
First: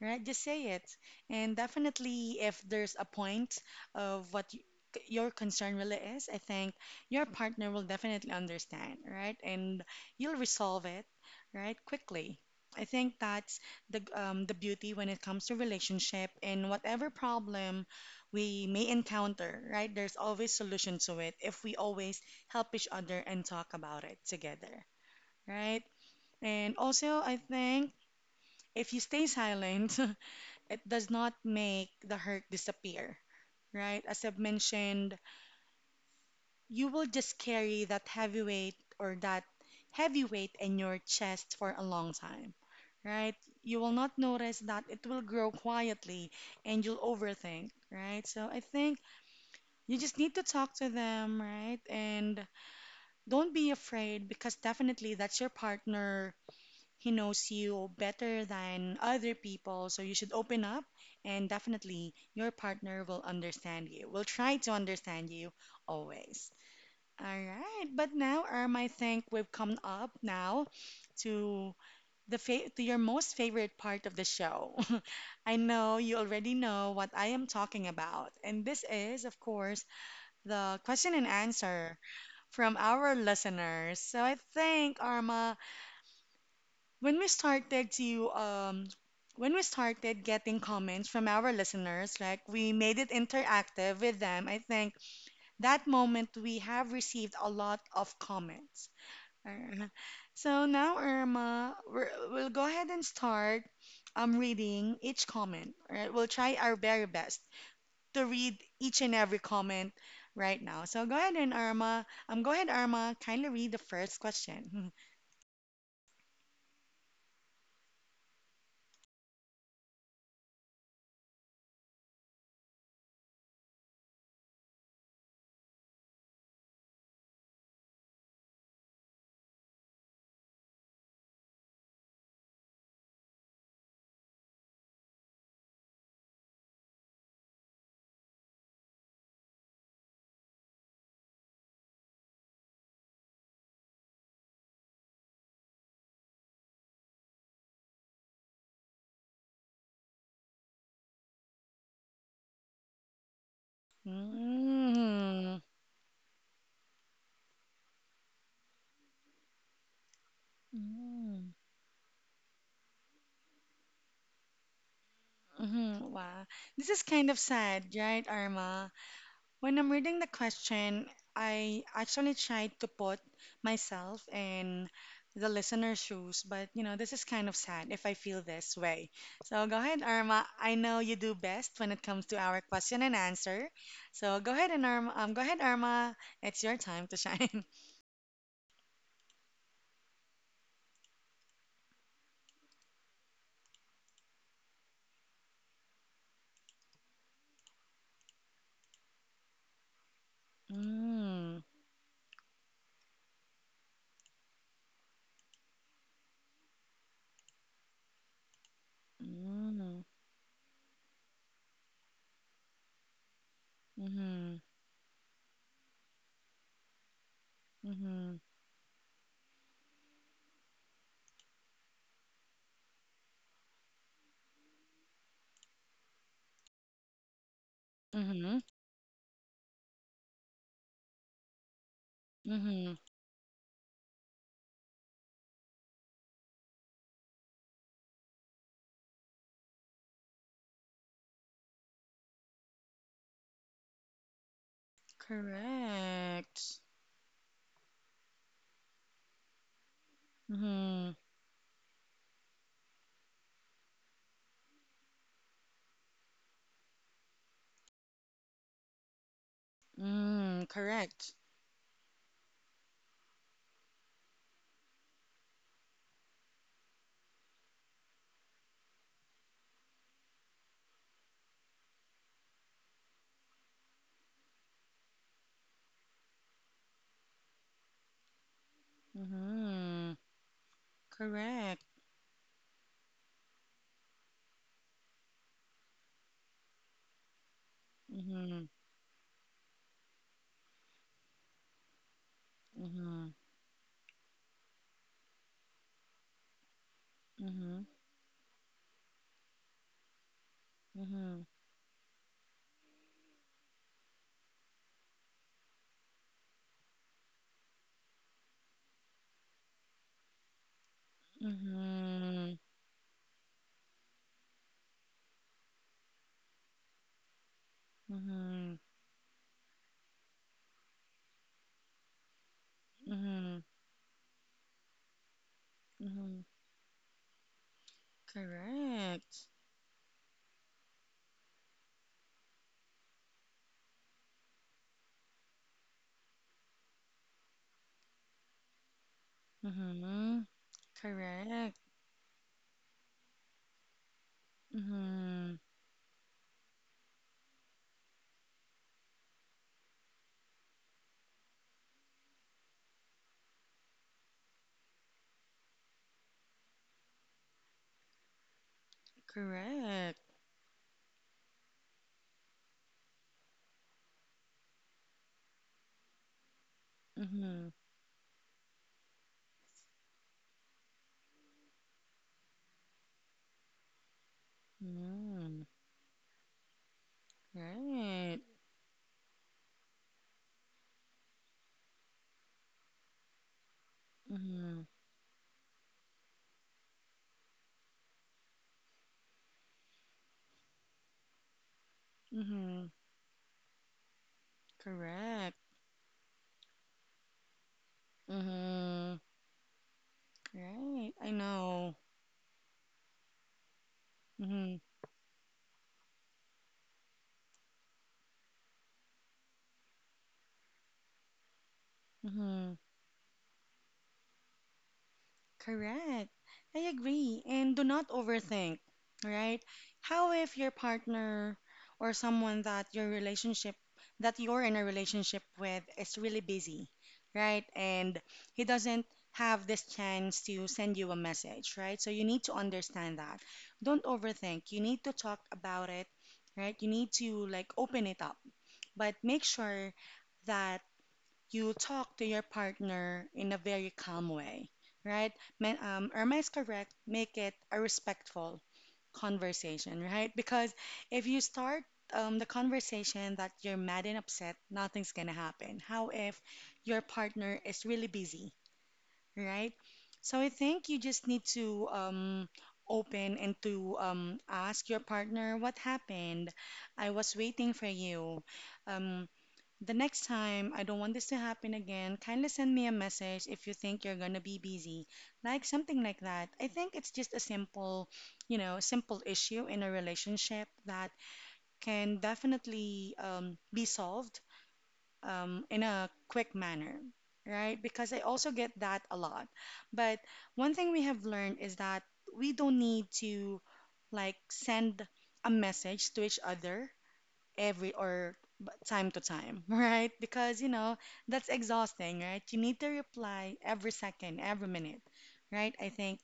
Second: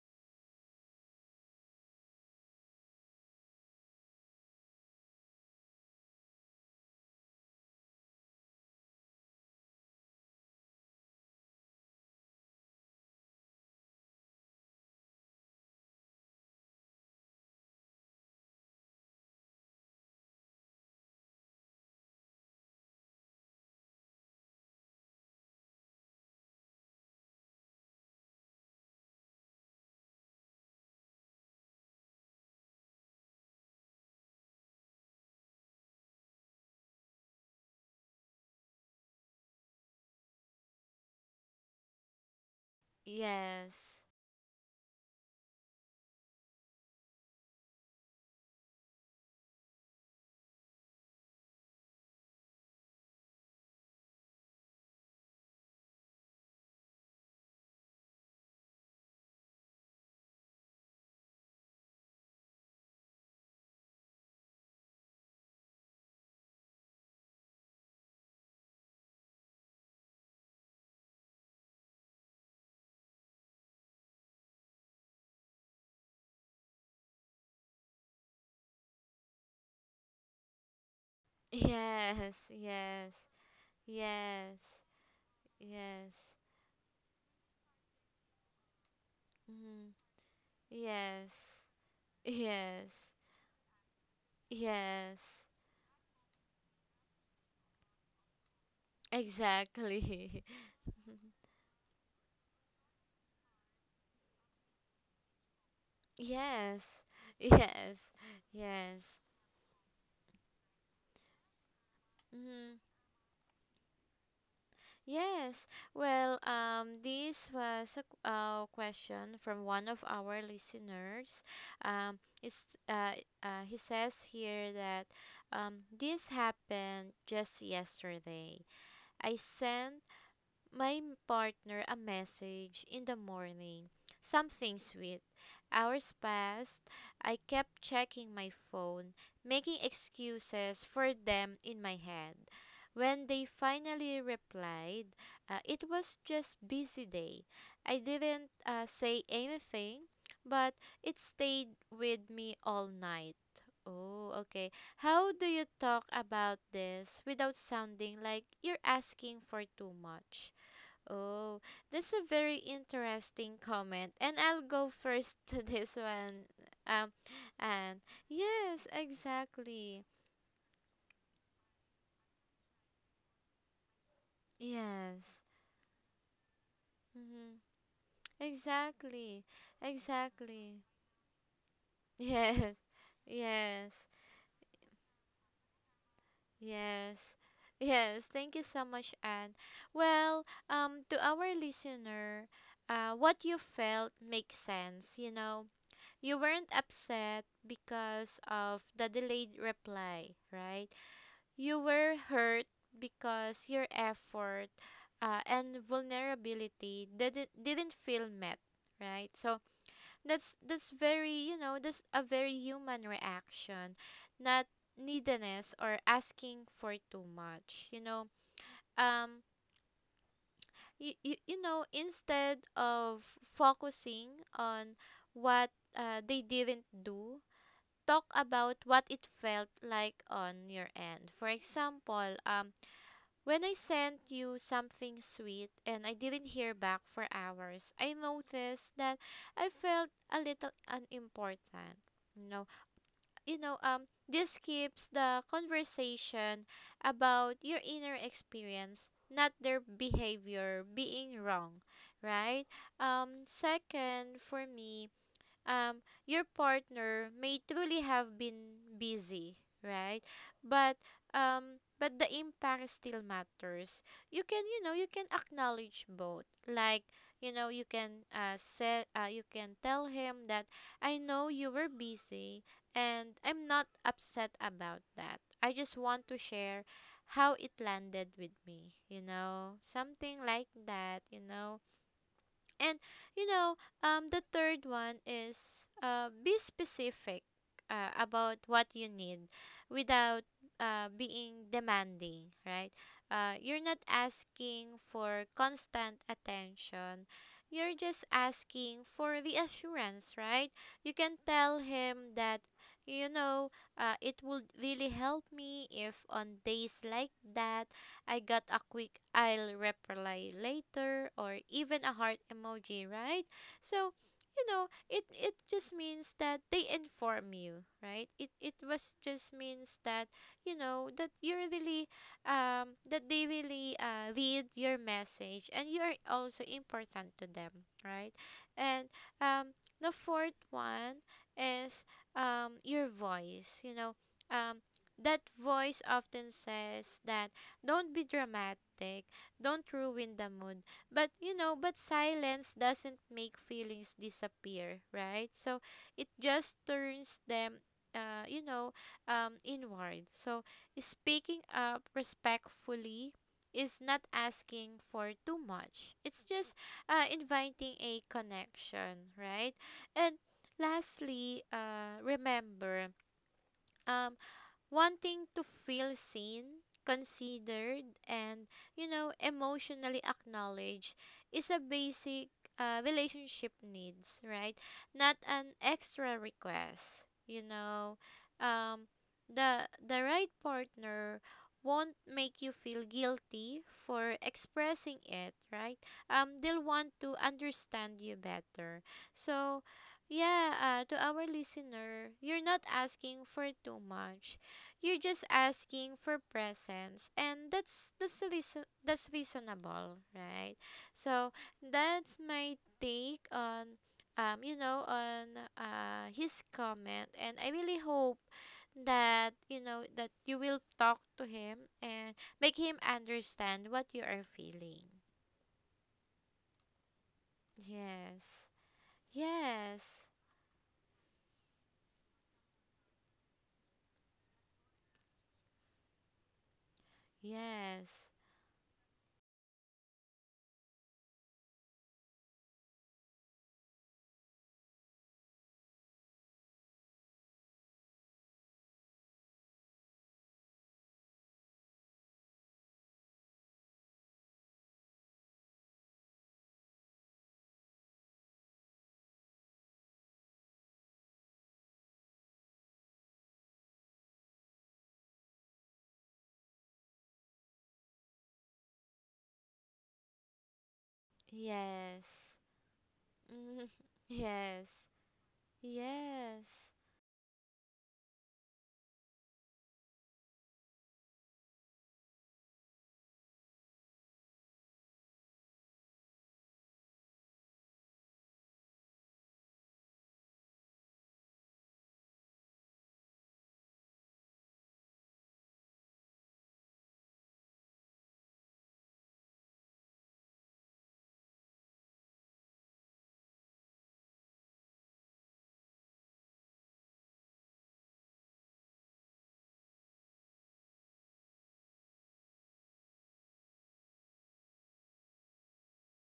right? Just say it. And definitely, if there's a point of what you, your concern really is, I think your partner will definitely understand, right? And you'll resolve it, right? Quickly. I think that's the beauty when it comes to relationship and whatever problem we may encounter, right? There's always solution to it if we always help each other and talk about it together, right? And also, I think if you stay silent, it does not make the hurt disappear, right? As I've mentioned, you will just carry that heavy weight or that heavy weight in your chest for a long time, right? You will Yes. not notice that it will grow quietly and you'll overthink, right? So I think you just need to talk to them, right? And don't be afraid because definitely that's your partner. He knows you better than other people, so you should open up and definitely your partner will understand you, will try to understand you always. All right, but now, Irma, I think we've come up now to to your most favorite part of the show. I know you already know what I am talking about, and this is, of course, the question and answer Yes. from our Yes. listeners. So I Yes. think, Arma, Yes. when we started to um when we Mm-hmm. started getting comments from Yes. our listeners like we Yes. made it interactive with them, I think Yes. that moment we have received a lot of comments. Uh, Exactly. so now, Irma, we'll go ahead and start reading each comment, right? We'll try our Yes, very best yes, to read each yes. and every comment right now, so go ahead and Irma, go ahead Hmm. Irma, kindly read the first question. Yes. Well, this was a question from one of our listeners. Um, it's, uh, he says here that, this happened just yesterday. I sent my partner a message in the morning, something sweet. Hours passed. I kept checking my phone, making excuses for them in my head. When they finally replied, it was just busy day. I didn't, say anything, but it stayed with me all night. Oh, okay. How do Mm. you talk about this without sounding like you're asking for too much? Mm. Oh, that's a very interesting comment. And I'll go first to this Mm-hmm. Wow. one. This is Um, kind of sad, and right, yes, Arma? When I'm exactly. reading the question, I actually tried to put myself in Yes. the listener's shoes, but you know, this is kind of Mm-hmm. sad if I feel this way. Exactly. So go ahead, Arma. I Exactly. know you do best when it comes to our Yes. question and answer. Yes. So go ahead and Arma, go ahead, Arma. It's your time to Yes. shine. Yes. Thank you so much, Anne. Well, to our listener, what you felt makes sense. You weren't upset because of the delayed reply, right? Mm. You were hurt because your effort, and vulnerability didn't feel met, right? So Mm. That's a very human reaction, Mm-hmm. not neediness or asking for too much. Mm-hmm. um, instead of focusing on what, they didn't do, talk Mm-hmm. about what it felt like on your end. For example, Mm-hmm. when I sent you something sweet and I didn't hear back for hours, I noticed that I felt a little unimportant. You know, you know, um, this keeps the conversation Correct. about your inner experience, not their behavior Mm-hmm. being wrong, right? Second, for me, um, your partner may truly have been busy, right? Mm, But correct. but the impact still matters. You can acknowledge both. Like, you can, tell him that, I know you were busy and I'm not upset about that. I just want to share how it landed with me, you know, Mm-hmm. something like that. Correct. and you know, the third one is, be specific, about Mm-hmm. what you need, without, being demanding, right? Mm-hmm. You're not asking for constant attention. Mm-hmm. You're just asking for reassurance, right? You can Mm-hmm. tell him that, you know, it would really help me if on days like that I got a quick I'll reply later, or even a heart Mm-hmm. emoji, right? So, it just means that they inform you, right? It Mm-hmm. was just means that, that you're really, that they Mm-hmm. really, read your message, and you're Mm-hmm. also important to them, right? And, Correct. um the fourth one is, your voice. Um that voice often says that, don't be dramatic. Don't ruin Mm-hmm. the mood. But you know, Correct. but silence doesn't make feelings disappear, right? Mm-hmm. So it just turns them, uh, you know, inward. So speaking up respectfully is not asking for too much. It's just, inviting a connection, right? And Correct. lastly, remember, um, wanting to feel seen, Mm-hmm. considered, and, emotionally acknowledged, is a basic, relationship needs, right? Not Mm-hmm. an extra request. Right. um, the right partner won't make you feel guilty for Mm-hmm. expressing it, right? They'll want to understand you better. So, yeah, to our listener, you're not Mm-hmm. asking for too much. You're just Correct. asking for presents, and that's that's reason Mm-hmm. that's reasonable, right? Right. I So know. that's my take on, um you Mm-hmm. know on his comment, and I really hope that, that you will talk to him and make Mm-hmm. him understand what you are feeling. Correct. I agree. And do not Yes. overthink, right? Yes. How if your partner or someone that your relationship that you're in a relationship with is really busy, right? Yes. And he doesn't have this chance to send you a message, right? So you need to understand that. Don't overthink. You need to talk about it, right? You need to like open it up, but make sure that you talk to your partner in a very calm way, right? Irma is correct. Make it a respectful conversation, right? Because if you start the conversation that you're mad and upset, nothing's gonna happen. How if your partner is really busy, right? So I think you just need to Yes. Open and to Yes. ask your partner what happened. Yes. I was waiting for you. Um, the next time, I don't want this to happen again. Kindly send me a message if you think you're gonna be busy. Like something like that. I think it's just a simple, you know, simple issue in a relationship that can definitely be solved in a quick manner, right? Because I also get that a lot. But one thing we have learned is that we don't need to like send a message to each other every or time to time, right? Because, you know, that's exhausting, right? You need to reply every second, every minute, right? I think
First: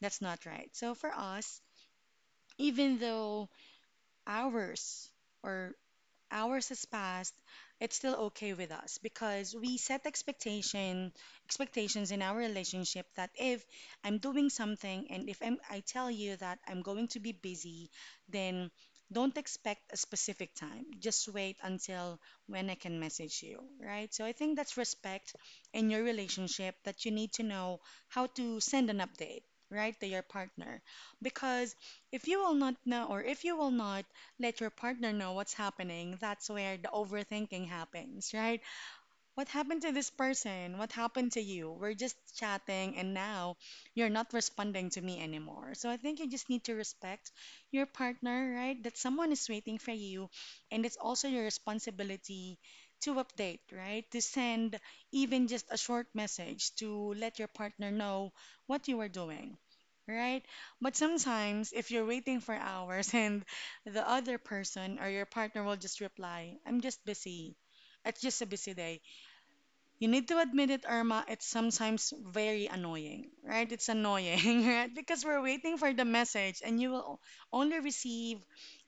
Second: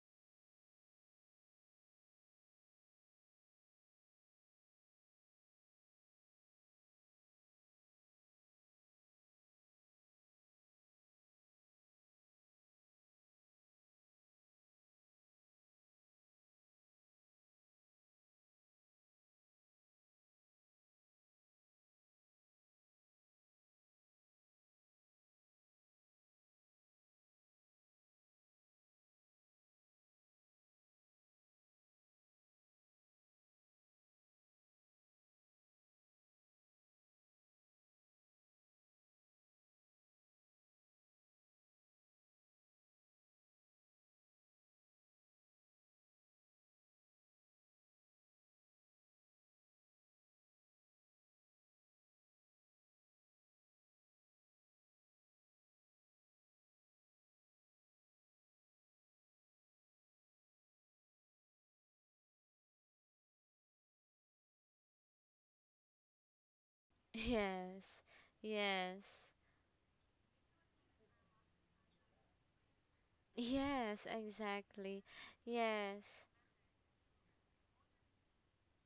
that's not right. So for us, even though hours or hours has passed, it's still okay with us because we set expectations in our relationship that if I'm doing something and if I'm, I tell you that I'm going to be busy, then don't expect a specific time. Just wait until when I can message you, right? So I think that's respect in your relationship that you need to know how to send an update, right, to your partner. Because if you will not know or if you will not let your partner know what's happening, that's where the overthinking happens, right? What happened to this person? What happened to you? We're just chatting and now you're not responding to me anymore. So I think you just need to respect your partner, right? That someone is waiting for you and it's also your responsibility to update, right? To send even just a short message to let your partner know what you are doing. Right? But sometimes if you're waiting for hours and the other person or your partner will just reply, I'm just busy. Yes, It's just a busy day yes, you need to admit it, Irma. It's sometimes very annoying, right? It's yes, annoying, right? exactly. Because we're waiting for the Yes, message, and you will only receive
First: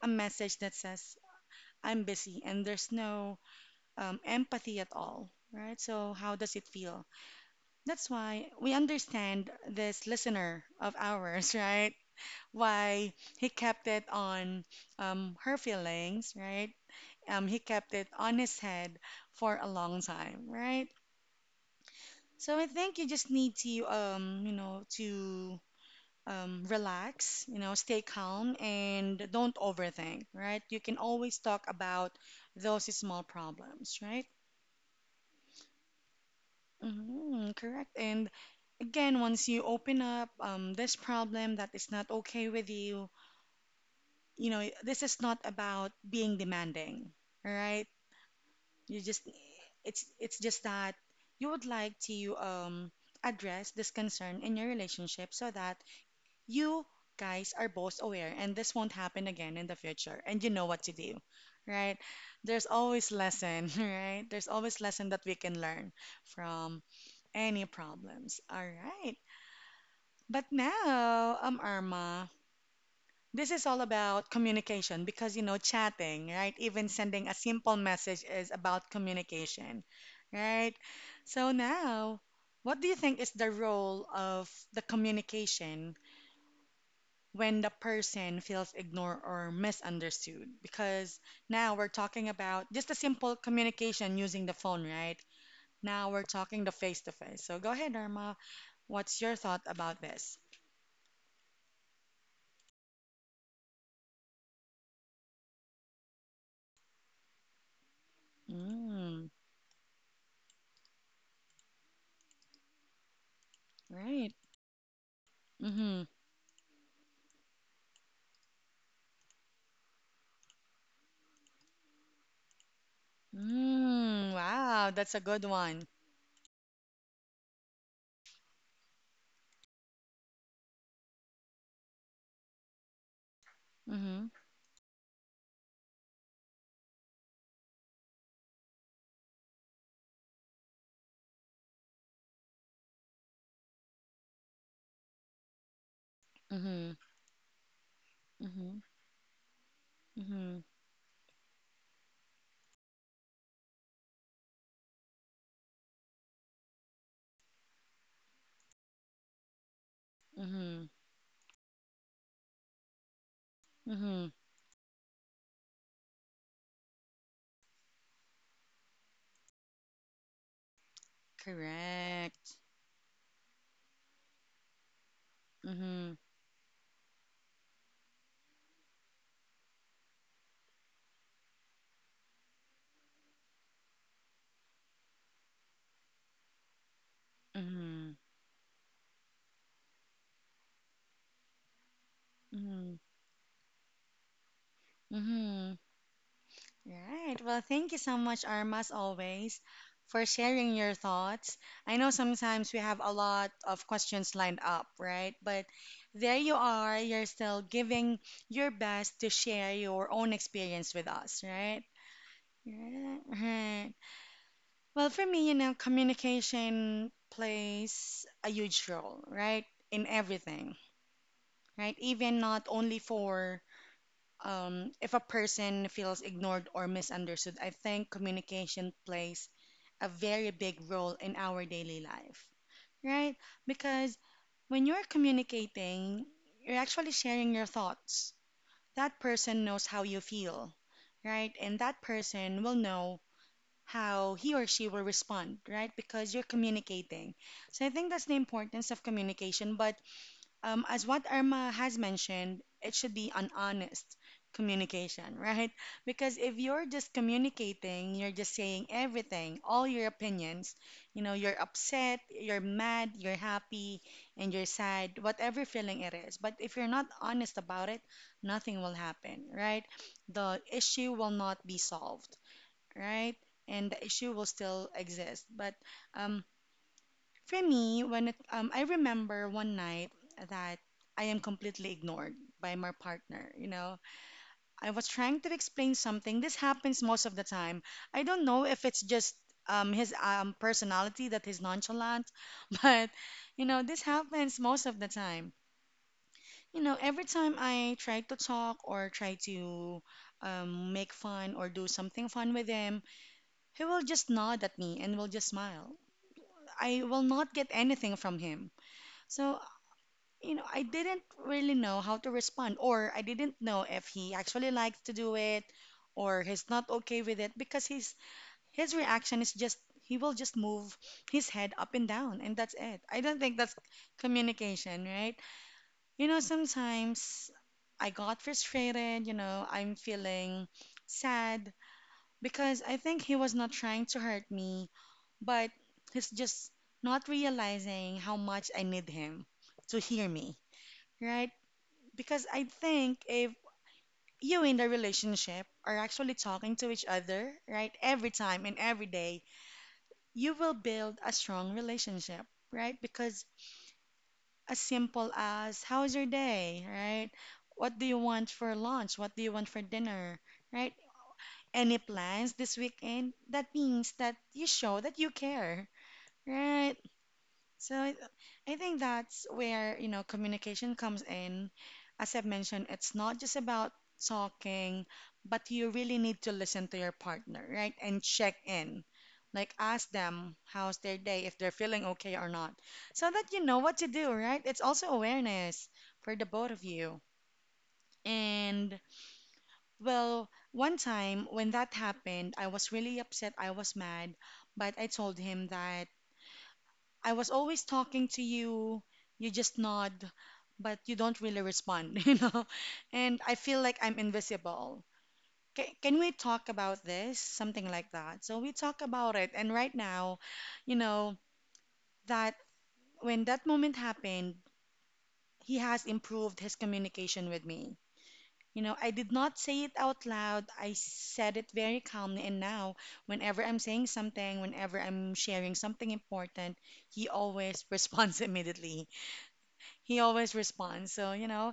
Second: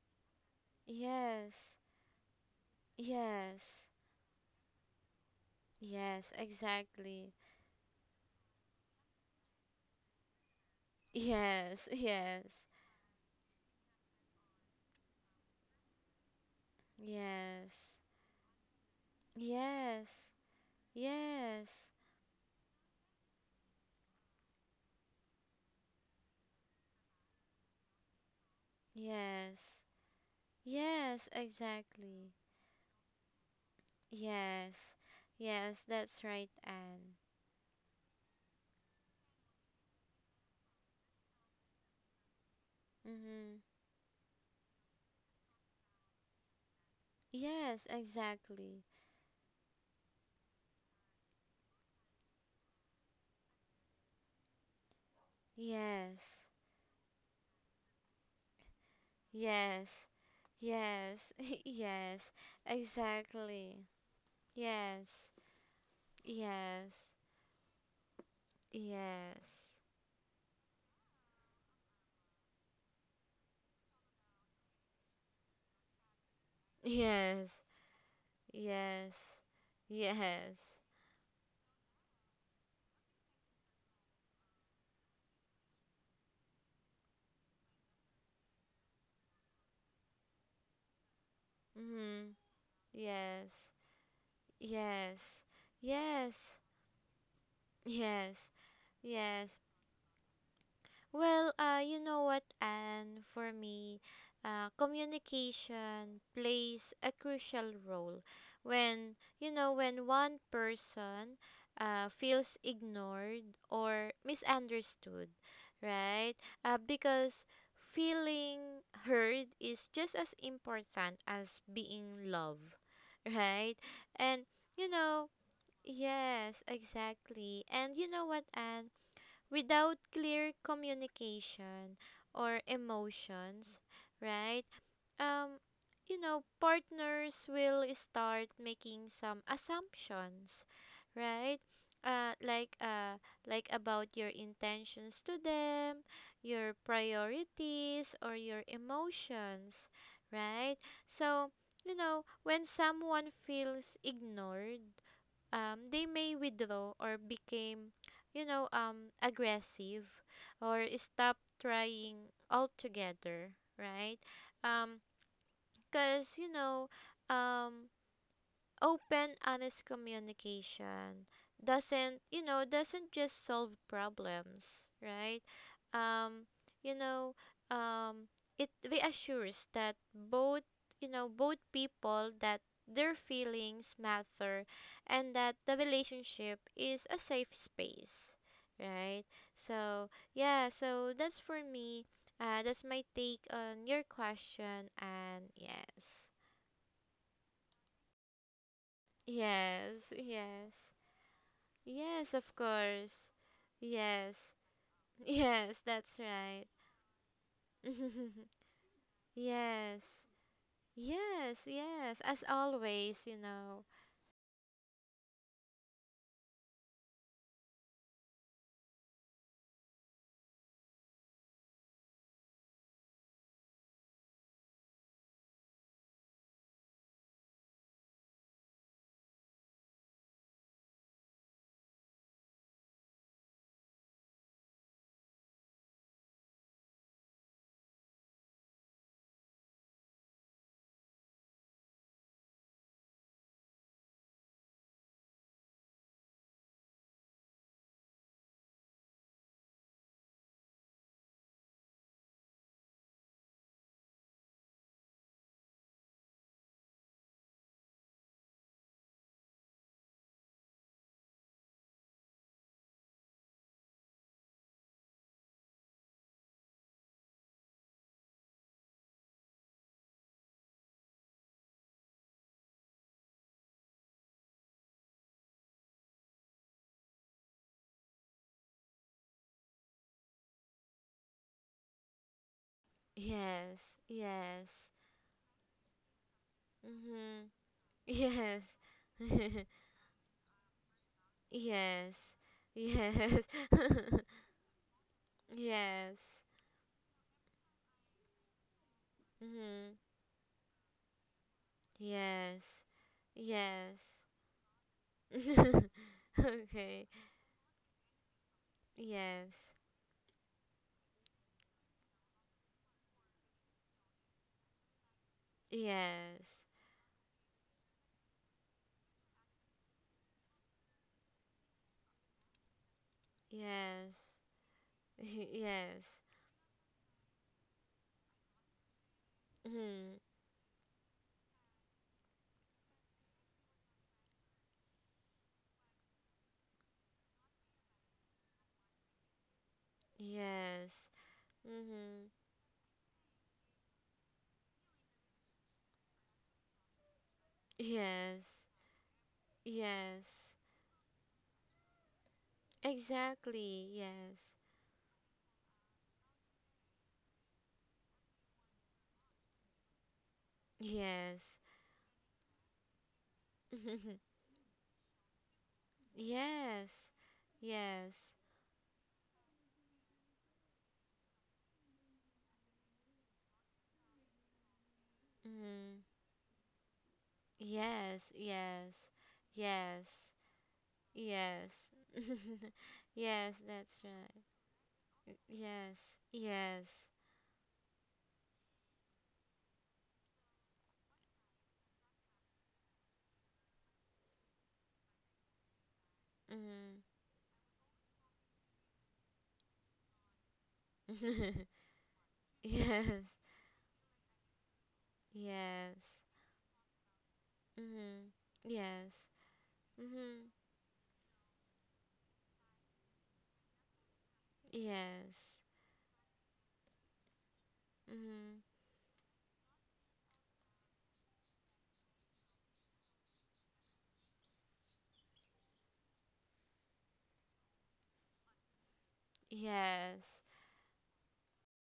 a message that says, yes, I'm busy, and there's no yes, empathy at all, right? So, yes, how does it feel? exactly. That's why we understand this listener of ours, Yes, right? yes, Why he kept it on her feelings, right? He yes, kept it on his head for a long yes, time, right? yes, So I think you just need to, you know, to relax, you know, stay calm and don't yes, overthink, right? You can yes, always talk about exactly. those small problems, right? Yes, yes, that's right, Anne. Hmm, correct. And again, once you open up this problem that is not okay with you, Mm-hmm. you know, this is not about being demanding, all Yes, right? exactly. You just, it's just that you would like to address this concern in your relationship so that Yes, you guys are both aware and this won't happen again in the yes. future and you know what to do, Yes. right? Yes. There's always lesson, Exactly. right, there's always lesson that Yes. we can learn from Yes. any problems, all right? Yes. But now arma, this is all about communication because you know chatting, right? Even sending a Yes. simple message is about Yes. communication, Yes. right? So now what do you think is the role of the communication when the person feels ignored or misunderstood? Because now we're talking Mhm. about just a simple Yes. communication using the phone, Yes. right? Now we're Yes. talking the face to face, so go ahead Irma, Yes. what's your Yes. thought about this? Well, you know what, and for me, communication plays a crucial role. When Mm, you know when one person, feels ignored or right. misunderstood, Mm-hmm. right? Because feeling heard is just as important as being loved, right? Mm, And, you wow, that's a know, good one. yes, exactly. And you know what, Anne? Without clear communication or emotions, Mm-hmm. right? um Partners will start making some assumptions, right? uh like uh about your intentions to them, your Mm-hmm. priorities, or your Mm-hmm. emotions, Mm-hmm. right? So, when someone feels ignored, they may withdraw, or became, aggressive, or Mm-hmm. stop trying altogether, right? Mm-hmm, um because, um, open, honest communication doesn't, you correct. know, doesn't just solve problems, right? Mm-hmm. Um, you know, um, it reassures that both, both people, that their feelings matter and that the relationship is a safe Mm-hmm. space, right? So, yeah, so that's for me. That's Mm-hmm. my take on your question, and Mm-hmm. yes. Right. Well, thank you so much, Arma, as always, Yes, for yes. sharing your thoughts. I know Yes, of sometimes we have a course. lot of questions Yes. lined up, right? But Yes, that's there you right. are. You're still giving your best to share Yes. your own experience with us, Yes, right? yes. As Yeah, always, you know. right. Well, for me, you know, communication plays a huge role, right? In everything, right? Even not only for if a person feels ignored or misunderstood, I think communication plays a very big role in our daily life, right? Because when you're communicating, you're actually sharing your thoughts. That person knows how you feel, right? And that person will know how he or she will respond, right? Because you're communicating. So I think that's the importance of communication. But as what Irma has mentioned, it should be an honest communication, right? Because if you're just communicating, you're just saying everything, all your opinions, you know, you're upset, you're mad, you're happy, and you're sad, whatever feeling it is. But if you're not honest about it, nothing will happen, right? The issue will not be solved, right? And the issue will still exist. But um, for me, I remember one night that I am completely ignored by my partner, you Yes, know, yes. I was trying to explain something. This happens most of Mhm. the time. I don't Yes. know if it's just his personality that he's Yes. nonchalant, but Yes. you know, this happens most of the time. Yes. You know, every time I try to talk or try Mhm. to make fun or do something fun with Yes. him, he will Yes. just nod at me and will just smile. I Okay. will not get anything from him. Yes. So you know, I didn't really know how to respond, or I didn't know if he actually likes to do it or Yes. he's not okay with it because his reaction is just he will just move his head up and down and that's it. I don't think that's Yes. communication, right? Yes. You know, sometimes I got frustrated, you know, I'm Mm-hmm. feeling sad because I think he was not trying to hurt me, but he's just not realizing how much I need him to hear me, Yes. right? Mm-hmm. Because I think if you in the relationship are actually talking to each other, right, every Yes. time and every day, Yes. you will build a strong relationship, right? Because Exactly. Yes. as simple as how's your day, right? What do you want for lunch? What do you want for dinner, right? Yes. Any plans this weekend? That means that you show that you care, right? Yes. So Yes. I think that's where, you know, communication comes in. As I've mentioned, it's not just about talking, but Mm-hmm. you really need to listen to your partner, right? And Yes. check Yes. in. Like Yes. ask them how's their day, if Yes. they're feeling okay or not. So Yes, that you know that's what to do, right. right? It's also awareness Yes. for the both of Yes. you. And well, one time when that happened, I was really upset, I was mad, but I told him that Mm-hmm. I was always talking to you. You just nod, but you don't really respond, you know? Yes. And I feel like I'm invisible. Yes. Can we talk about this? Something like Mm-hmm. that. So we talk Yes. about it. And right now, Mm-hmm. you know, that when that moment happened, Yes. he has improved his communication with me. Mm-hmm. You know, I did not say it out loud. I said it very calmly. And now, whenever I'm saying something, whenever I'm sharing something important, he always responds immediately. He Yes. always responds. So, you know,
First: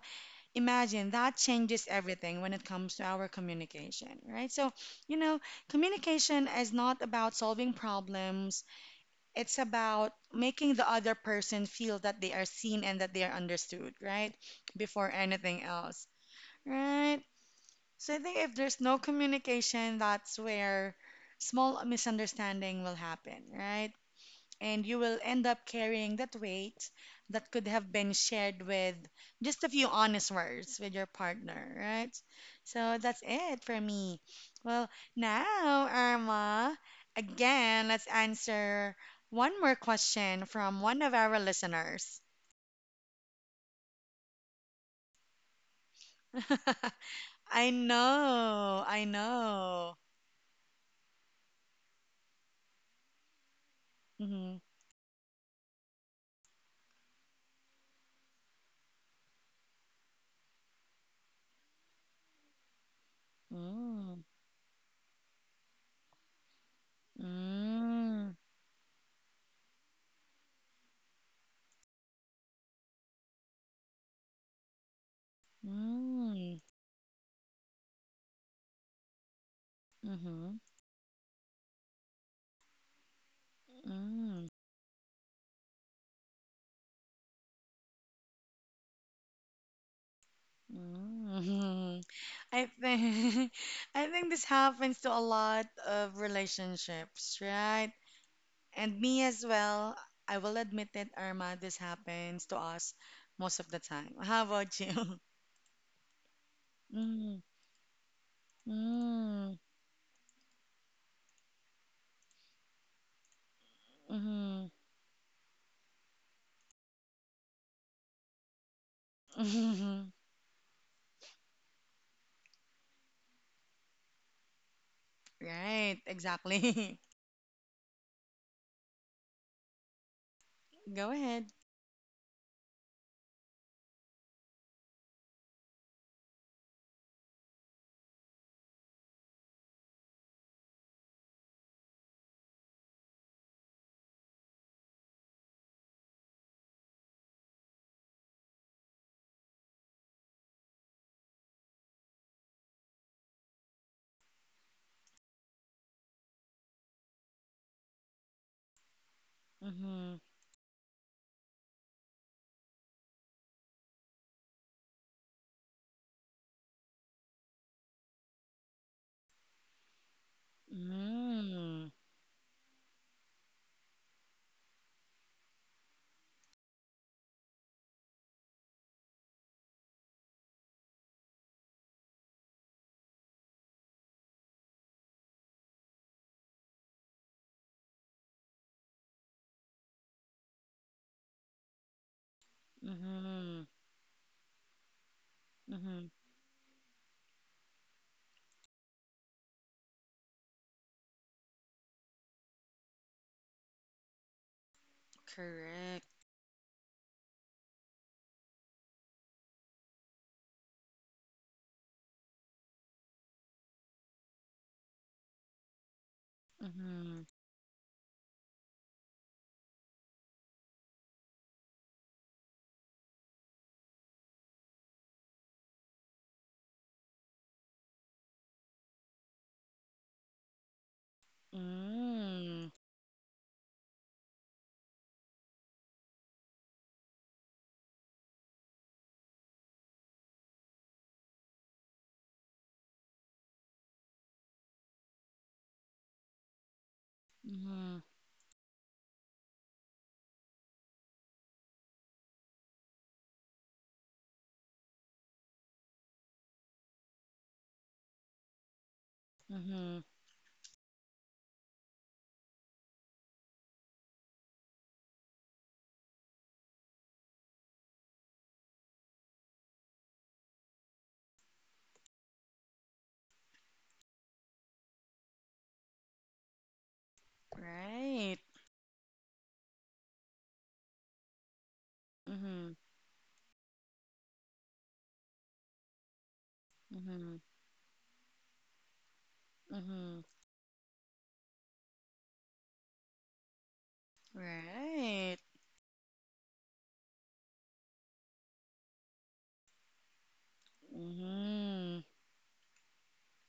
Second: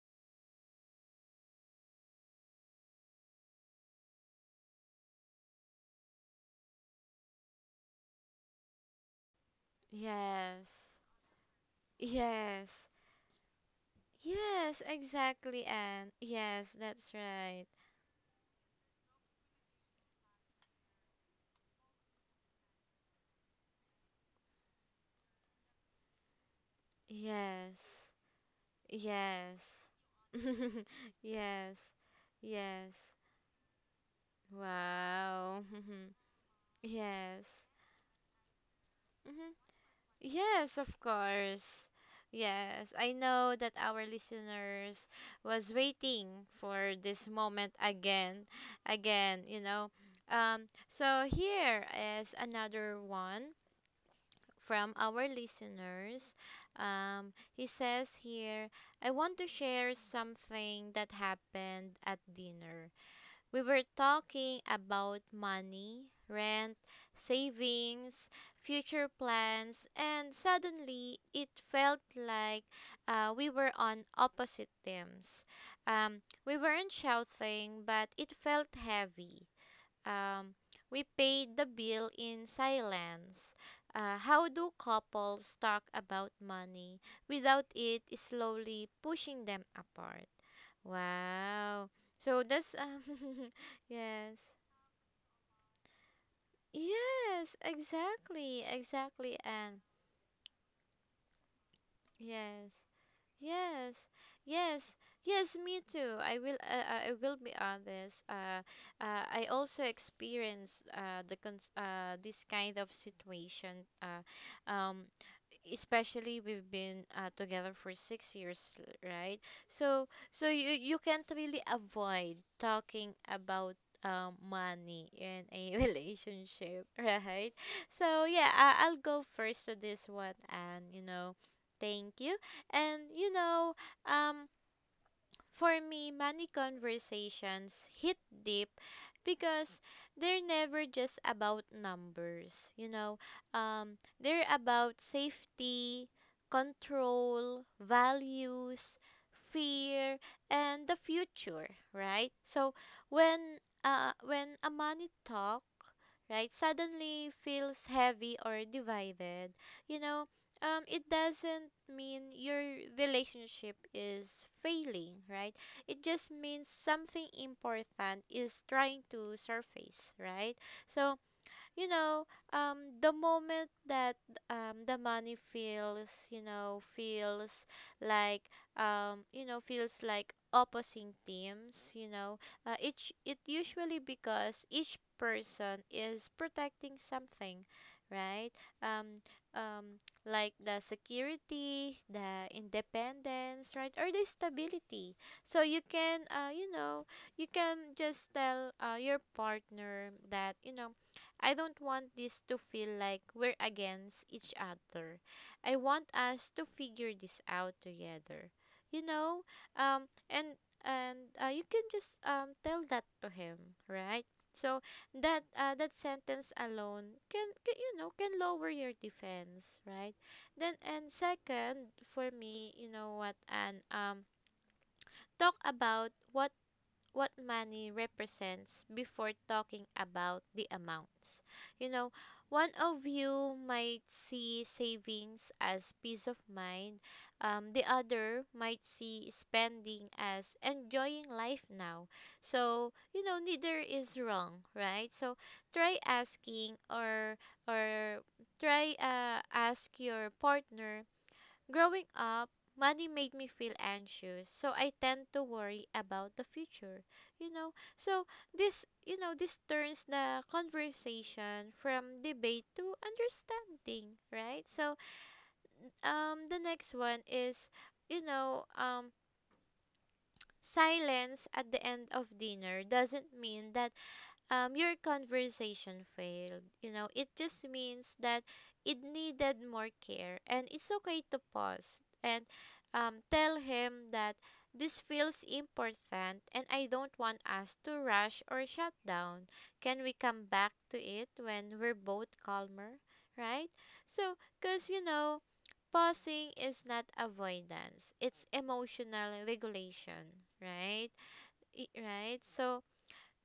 imagine that changes everything when it comes to our communication, right? So, you know, communication is not about solving problems, it's about making the Yes. other person feel that they are seen Yes. and that they are understood, right? Yes, Before anything exactly, else, and yes, that's right? right. So, I think if there's no communication, that's where small misunderstanding will happen, right? And you will end up carrying that weight that could have been Yes. shared with just a Yes. few honest words with your partner, Yes. right? Yes. So that's it for me. Well, Wow. now, Irma, Yes. again, let's answer Mm-hmm. one more question from Yes, of one of our course. listeners. Yes, I know that our listeners was waiting for this I moment again, know, I again. know. So here is another one Mm-hmm. from our listeners. He says here, I want to share something that happened at dinner. We were Mm, talking about money, rent, mm, savings, mm, future plans, and suddenly it felt like, we were on opposite teams. We mm, weren't shouting, but it felt heavy. mm-hmm, Um, we paid the bill in silence. Mm. How do couples talk about money without it slowly pushing them apart? Wow. Mm. So I that's think I think Yes. this happens to a lot of relationships, Yes, right? exactly, And me exactly, as and well. I will admit it, Irma, this happens to yes. us most of the Yes, time. How about yes, you? yes, me too. I Mm, will be honest. I mm, also experienced, this kind of situation. Mm, um, especially we've been, together for 6 years, right? So you can't really avoid talking about money in a right, relationship, exactly. right? So yeah, I'll go first to this one, and Go ahead. thank you, and um, for me, money conversations hit deep because they're never just about numbers. They're about safety, control, values, fear, and the future, right? So when a money talk, right, suddenly feels heavy or divided, you Mm-hmm. know it doesn't mean your relationship is failing, right? It just means something important is trying to surface, right? So Mm, you know, the moment that the money feels like, feels like opposing teams, you know, each it usually because each person is protecting something, right? Um, like the security, the mm-hmm. independence, right, or the stability. So you Mm-hmm. can, uh, you know, you can just tell your partner that I don't want this to feel like we're against each other. I Correct. want us to figure this out together. You know, um, and and you can just tell that to him, right? So that sentence alone Mm-hmm. can lower your defense, right? Then and second, for me, you know what, and talk about what money represents before talking about the amounts. You know, Mm, One of you might see savings as peace of mind, the other might see spending as enjoying life now. So, neither is wrong, right? So, try asking mm-hmm. or try ask your partner, growing up, money made me feel anxious, so I tend to worry about the future. You know, so this Mm-hmm. turns the conversation from debate to understanding, right? So, the next one is, you know, um silence at the end of dinner doesn't mean that your conversation failed. It just means Right. that it needed more care, and it's okay to pause and Mm-hmm. Tell him that this feels important and I don't Mm-hmm. want us to rush or shut down. Can we Mm-hmm. come back to it when we're both calmer? Right? So, because Right. Pausing is not avoidance, it's emotional regulation, right? Mm-hmm. Right? So,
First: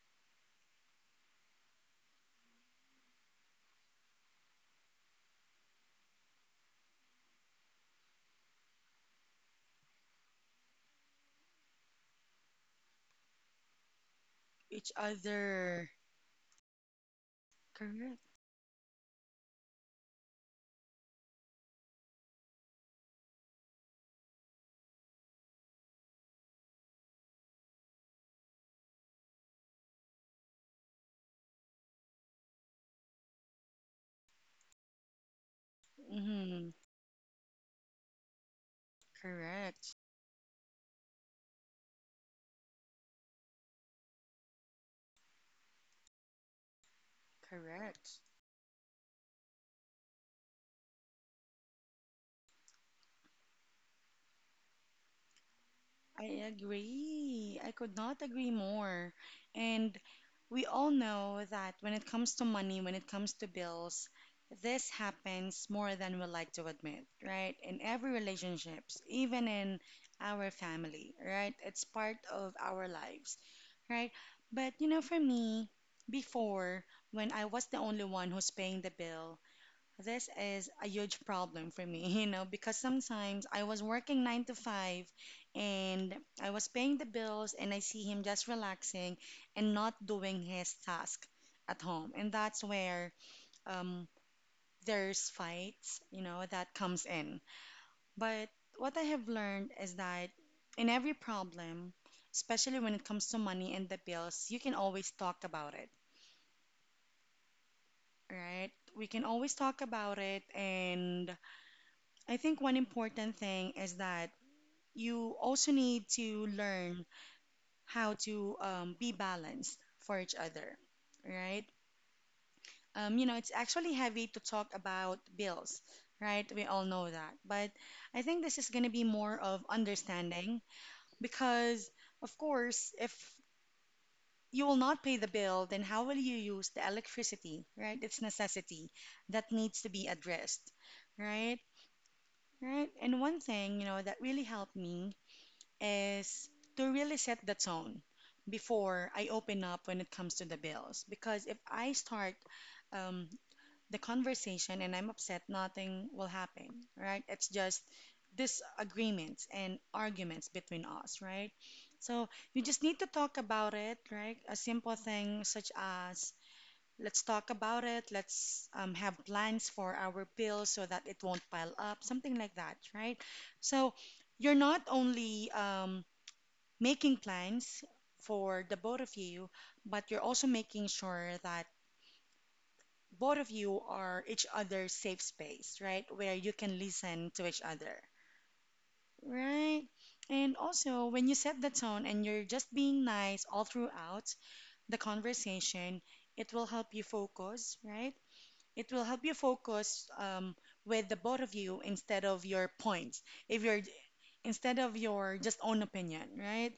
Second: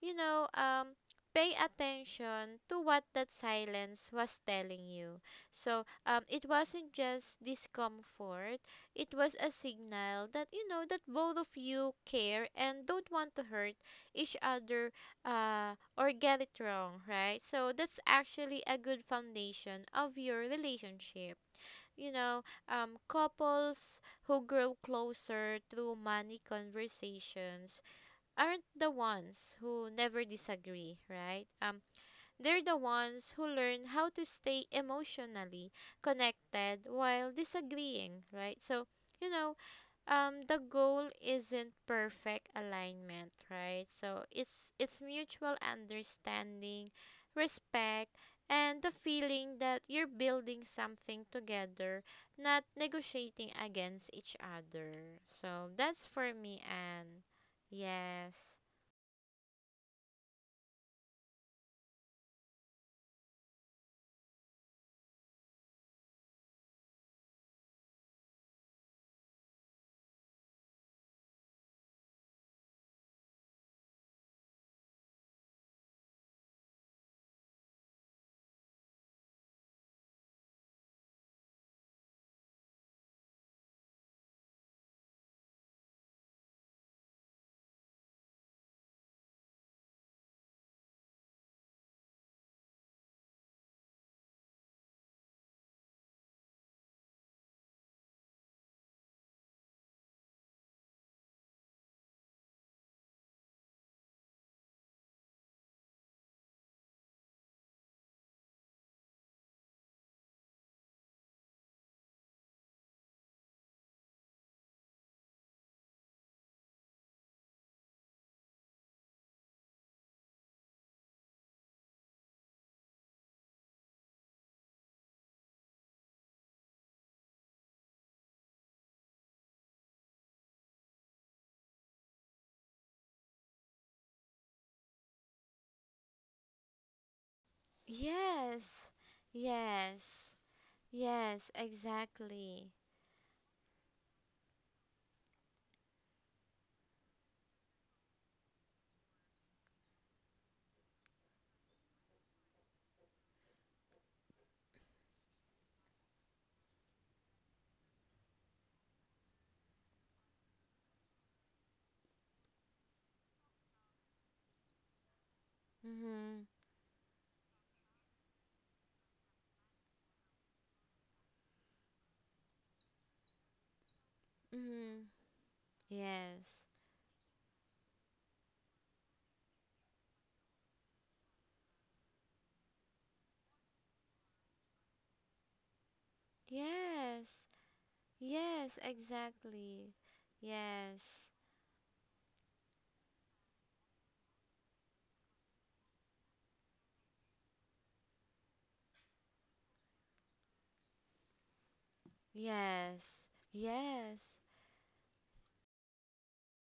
you know, um, pay attention to what that silence was telling you. So it wasn't just discomfort, it was a signal that both of you care and don't want to hurt each other Each other. or get it wrong, right? So that's Correct. actually a good foundation of your relationship. You know, couples who grow closer through money conversations aren't the ones who never disagree, right? They're the ones who learn how to stay emotionally Mm-hmm. connected while disagreeing, right? So, you know, Correct. The goal isn't perfect alignment, right? So it's mutual understanding, respect, Correct. and the feeling that you're building something together, not negotiating against each other. So that's I for me, and agree. I could not agree yes. more. And we all know that when it comes to money, when it comes to bills, this happens more than we like to admit, right? In every relationships, even in our family, right? It's part of our lives, right? But you know, for me, before when I was the only one who's paying the bill, this is a huge problem for me, you know, because sometimes I was working 9 to 5 and I was paying the bills and I see him just relaxing and not doing his task at home. And that's where um, there's fights, you know, that comes in. But what I have learned is that in every problem, especially when it comes to money and the bills, you can always talk about it, right? We can always talk about it and I think one important thing is that you also need to learn how to be balanced for each other, right? You know, it's actually heavy to talk about bills, right? We all know that. But I think this is going to be more of understanding because, of course, if you will not pay the bill, then how will you use the electricity, right? It's necessity Yes, that needs to be yes, addressed, yes, right? exactly. Right. And one thing, you know, that really helped me is to really set the tone before I open up when it comes to the bills. Because if I start um, the conversation and I'm upset, nothing will happen, right? It's just disagreements and arguments between us, right? So you just need to talk about it, right? A simple thing such as Mhm, let's talk about it, let's have plans for our bills so that it won't pile up, something like that, right? So you're not mhm. only Yes, making plans for the both of you, but you're also making sure that both of you are each other's safe space, right? Where you can listen yes, to each other, yes, right? exactly. And also, Yes, when you set the tone and you're just being nice all throughout the conversation, it will help you focus, right? It will help you focus with the both of you instead of your points. yes, If you're yes, instead of your just own opinion, right?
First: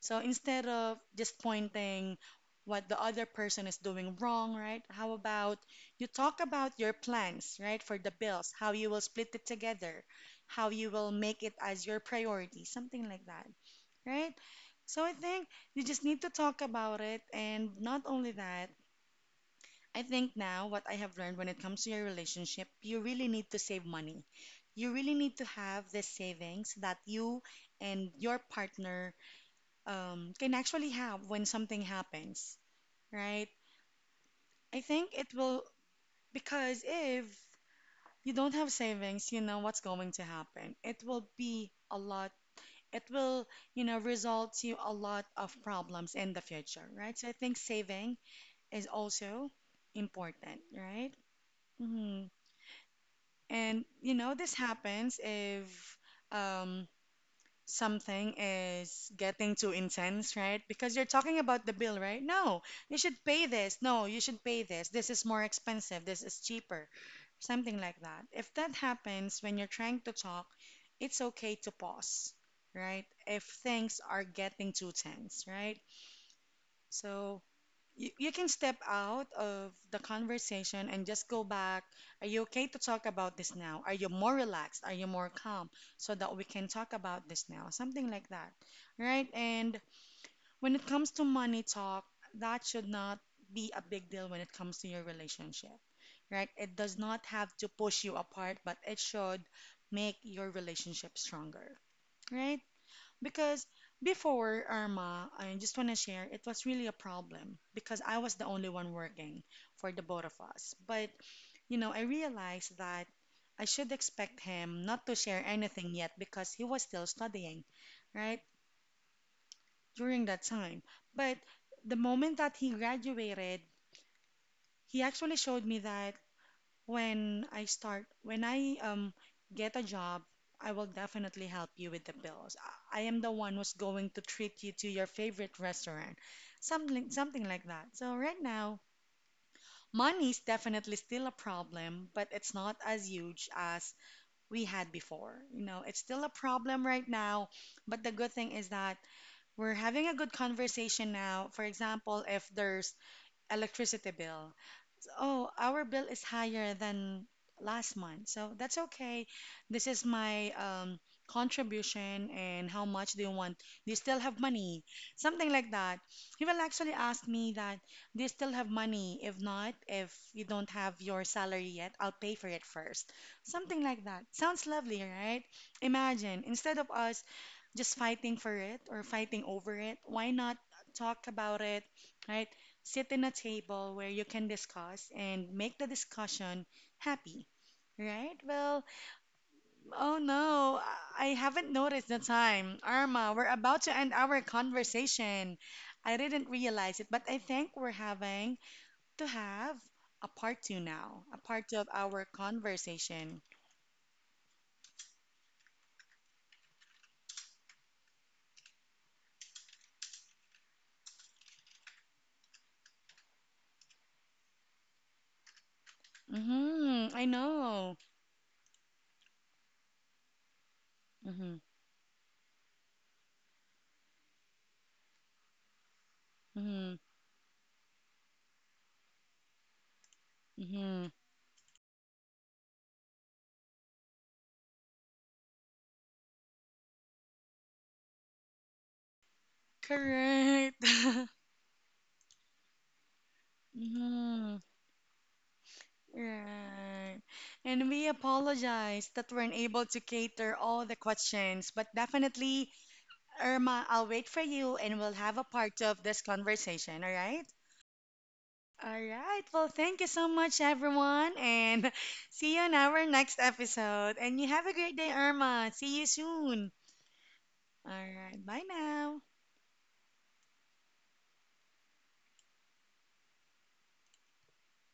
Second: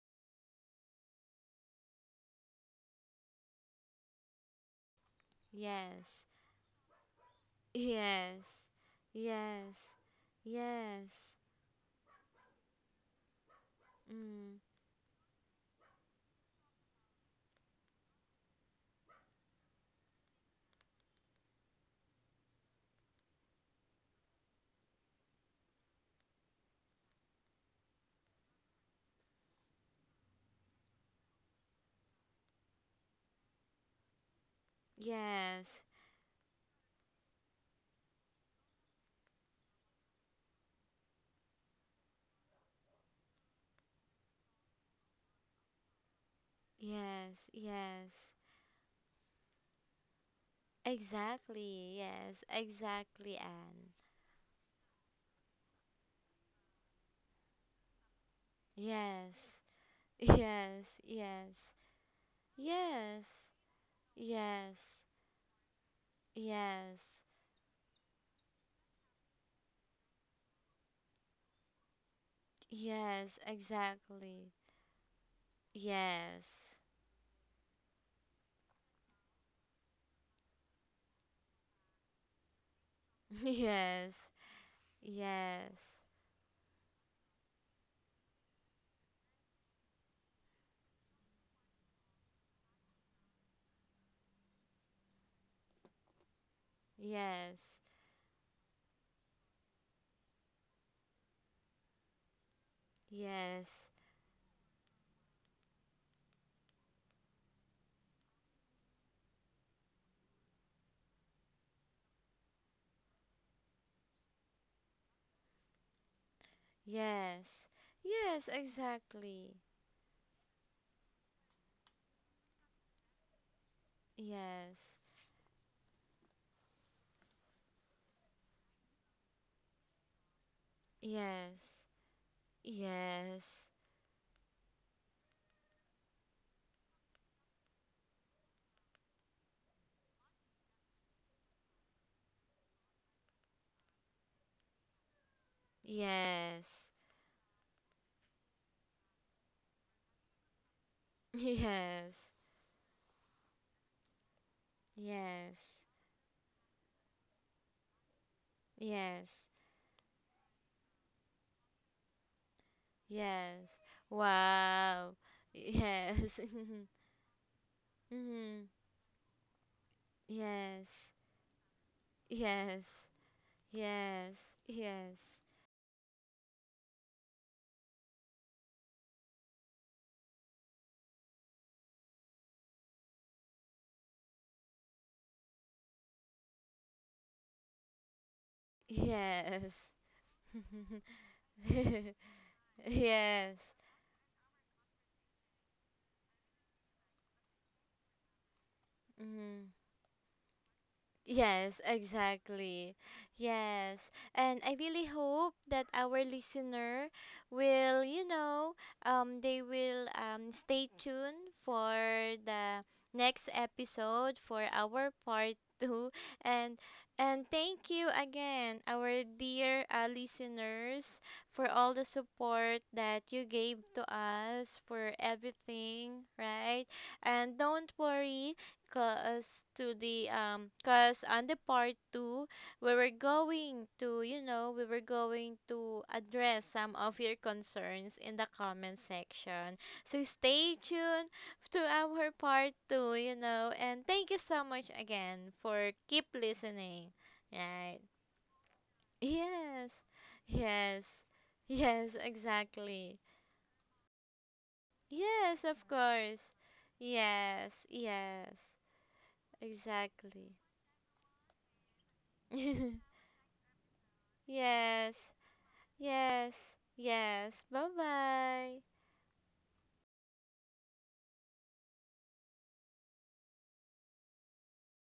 So instead of just pointing what the other person is doing wrong, right? How about you yes, talk about your plans, right, for the yes, bills, how you will split it yes, together, how you will yes, make it as your priority, something like that, right? mm, So I think you just need to talk about it and not only that, I think now what I have learned when it comes to your relationship, you really need to save money. You really need to have the savings that you and your partner can actually have when something happens, right? I think it will, yes, because if you don't have savings, you know what's going to happen. It will be a lot, it will, you know, result to a lot of problems in the future, right? So I yes, think yes. saving is also important, right? Exactly, Mhm. yes, exactly, And Anne. you know, this happens if um, something is Yes, getting too intense, right? yes, Because you're talking yes. about the bill, right? No, you should Yes, pay this. No, you should pay yes, this. This is more expensive. This is cheaper. yes, Something like that. If that happens when you're trying to talk, it's okay to pause, right? yes, If things are exactly. getting too tense, right? Yes, So you can step out of the conversation and just go back. Are you okay to talk about this now? Are you yes, more relaxed? Are you more calm yes, so that we can talk about this now? Something like that, right? And when it comes to money talk, that should not be a big deal when it comes to your relationship, right? It does not have yes, to push you apart, but it should make your relationship stronger, right? Because yes, before Irma, I just want to share, it was really a problem because I was the only one working for the both of us. But, you know, I realized that I should expect him not to share anything yet because he was still studying, yes, right, yes, exactly. during that time. But the moment that he graduated, Yes, he actually showed me that When I get a job, I will definitely help yes, you with the bills. I am the yes, one who's going to treat you to your favorite restaurant. Something like that. So right now, money is definitely still a problem, but it's not as huge as we had before. You know, it's still a yes, problem right now, but the good thing is that we're having a good conversation now. For yes, example, if there's electricity bill, oh, yes, our bill is higher than last month. So that's okay. yes, This is my contribution and how much do you want? yes. Do you still have money? Wow. Something like that. Yes. He will actually ask me that, do you still Mhm. have money? If not, if you don't have Yes. your salary yet, I'll pay for it Yes. first. Something like that. Yes, Sounds lovely, yes, right? Imagine, instead of us just fighting for it or fighting over it, why not talk about it, right? Sit in a table where you can discuss and make the discussion happy. Right? Well, yes, oh no, I haven't noticed the time. Arma, we're yes. about to end our conversation. I didn't realize it, but I think we're having to Mm-hmm. have a part 2 now, a part Yes, two of our exactly. conversation. Yes. And I really hope that our listener will, you know, they will stay tuned for the next episode for our part 2, and Mm-hmm, I and thank know. you again, our dear listeners, Mm-hmm, for all the support that you gave to us for everything, right? mm-hmm, And don't worry, mm-hmm. cause on the part two we were going to you know we were going to address some of your concerns in the comment section, so stay Correct. tuned to our part two, and thank you Mm-hmm. so much again for keep listening, Right. And right. we apologize that we're unable Yes, to cater all the yes, questions, but yes, definitely, exactly. Irma, I'll wait for you and we'll have a Yes, part of of this course. conversation, all right? Yes, yes, All right. Well, thank you so exactly. much, everyone, and see you in our next episode. And you have a great day, Yes, Irma. See you yes, soon. yes. Bye All right. Bye bye. now.